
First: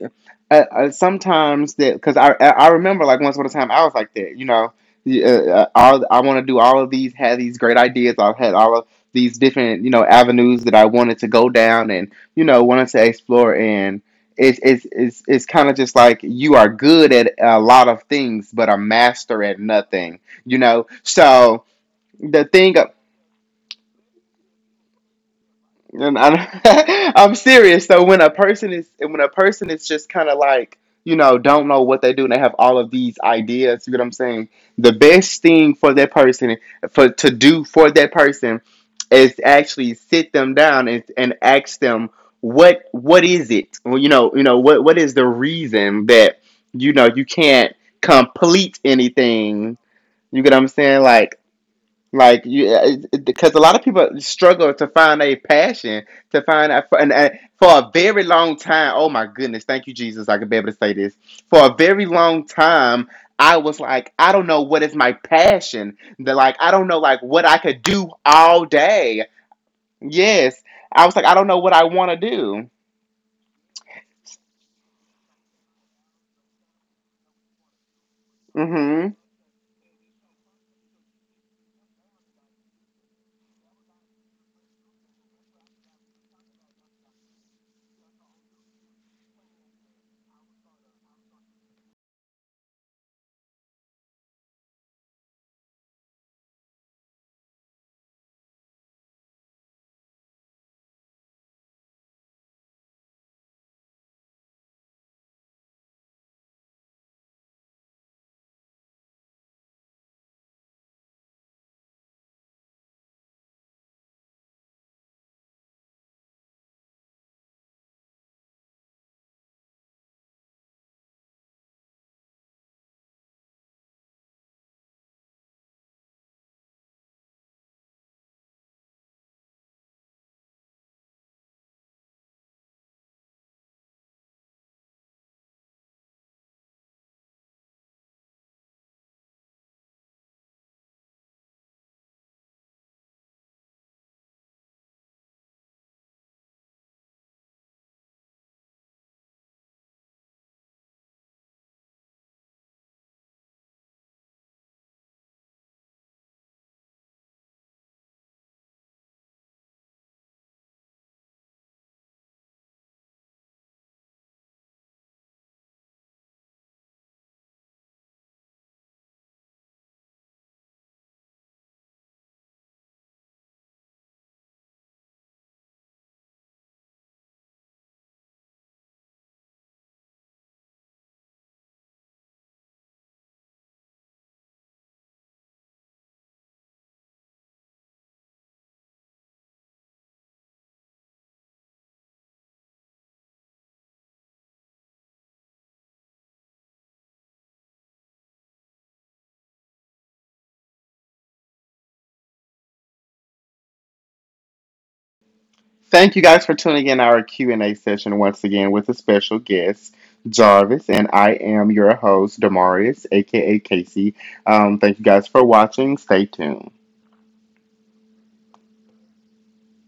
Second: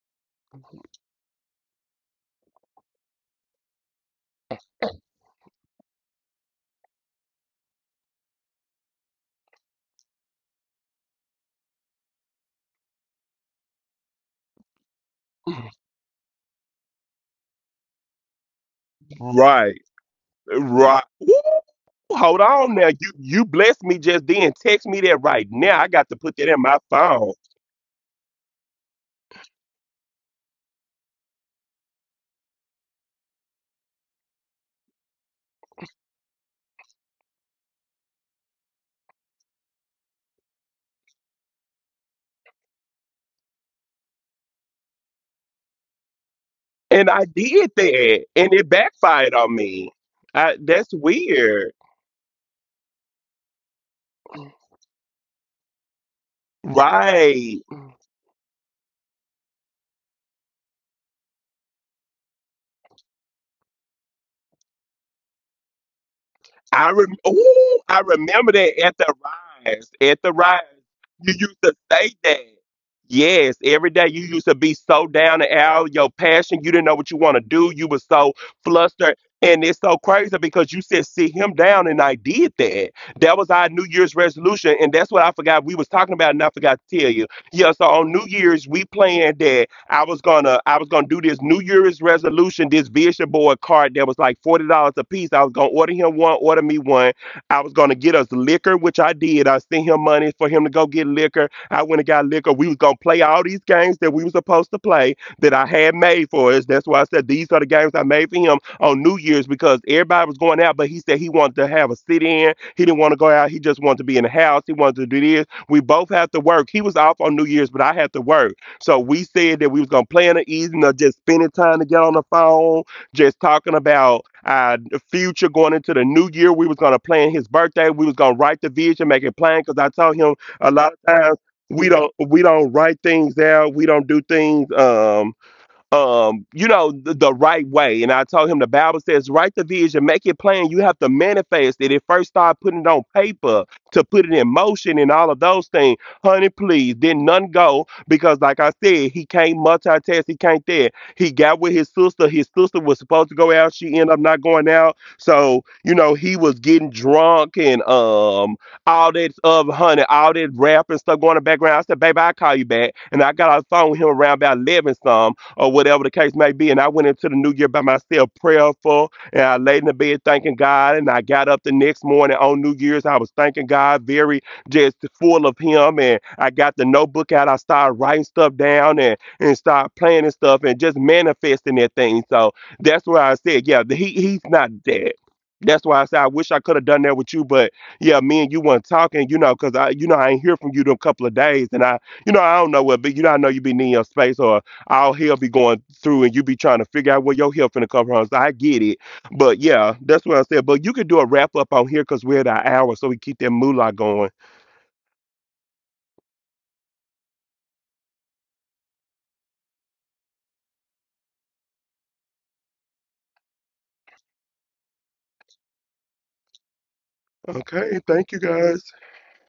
S1: sometimes that because I remember like once upon a time I was like that, you know? Yeah, all I want to do all of these have these great ideas I've had all of these different you know avenues that I wanted to go down and you know wanted to explore, and it's kind of just like you are good at a lot of things but a master at
S2: Right.
S1: nothing, you know?
S2: Right.
S1: So
S2: Hold
S1: the thing
S2: on now. You blessed me just then. Text me that right now. I got to
S1: and
S2: put that in my
S1: I,
S2: phone.
S1: I'm serious. So when a person is when a person is just kind of like you know don't know what they do and they have all of these ideas, you get what I'm saying? The best thing for that person for to do for that person is actually sit them down and ask them what is it? Well, you know what is the reason that you know
S2: And I
S1: you
S2: did
S1: can't
S2: that. And it
S1: complete
S2: backfired on
S1: anything?
S2: me.
S1: You get
S2: I,
S1: what I'm
S2: that's
S1: saying?
S2: weird.
S1: Like you, because a lot of people struggle to find a passion, to find out, and
S2: Right.
S1: for a very long time. Oh my goodness, thank you, Jesus. I could be able to say this for a very long time. I was like, I don't know what is my passion. That like, I don't know like what I
S2: Ooh,
S1: could
S2: I
S1: do
S2: remember
S1: all
S2: that at the
S1: day.
S2: rise. At the rise.
S1: Yes, I was like,
S2: You
S1: I don't
S2: used
S1: know what
S2: to
S1: I
S2: say
S1: want to
S2: that.
S1: do.
S2: Yes, every day you used to be so down and out, your passion, you didn't know what you want to do. You was so
S1: Hmm.
S2: flustered. And it's so crazy because you said sit him down and I did that. That was our New Year's resolution. And that's what I forgot we was talking about and I forgot to tell you. Yeah, so on New Year's we planned that I was gonna do this New Year's resolution, this vision board card that was like $40 a piece. I was gonna order him one, order me one. I was gonna get us liquor, which I did. I sent him money for him to go get liquor. I went and got liquor. We was gonna play all these games that we was supposed to play that I had made for us. That's why I said these are the games I made for him on New Year's because everybody was going out, but he said he wanted to have a sit in. He didn't want to go out. He just wanted to be in the house. He wanted to do this. We both had to work. He was off on New Year's, but I had to work. So we said that we was gonna plan an evening of just spending time together on the phone just talking about our future going into the new year. We was gonna plan his birthday. We was gonna write the vision, make it plan. Because I told him a lot of times we don't write things out. We don't do things. You know, the right way. And I told him the Bible says, write the vision, make it plain. You have to manifest it. It first start putting it on paper to put it in motion and all of those things. Honey, please. Then none go because, like I said, he can't multitask. He can't there. He got with his sister. His sister was supposed to go out. She ended up not going out. So, you know, he was getting drunk and all that of honey, all that rap and stuff going in the background. I said, baby, I'll call you back. And I got on the phone with him around about 11 some or whatever the case may be. And I went into the new year by myself, prayerful, and I laid in the bed thanking God. And I got up the next morning on New Year's. I was thanking God, very just full of Him. And I got the notebook out. I started writing stuff down and started planning stuff and just manifesting that thing. So that's why I said, yeah, he's not dead. That's why I said I wish I could have done that with you, but yeah, me and you weren't talking, you know, because I, you know, I ain't hear from you in a couple of days, and I, you know, I don't know what, but you know, I know you be needing your space or all hell be going through and you be trying to figure out where your help finna come from. So I get it. But yeah, that's what I said. But you can do a wrap up on here because we're at our hour, so we keep that moolah going.
S1: Thank you guys for tuning in our Q&A session once again with a special guest, Jarvis, and I am your host, Demarius, aka Casey. Thank you guys for watching. Stay tuned.
S2: Okay, thank you guys.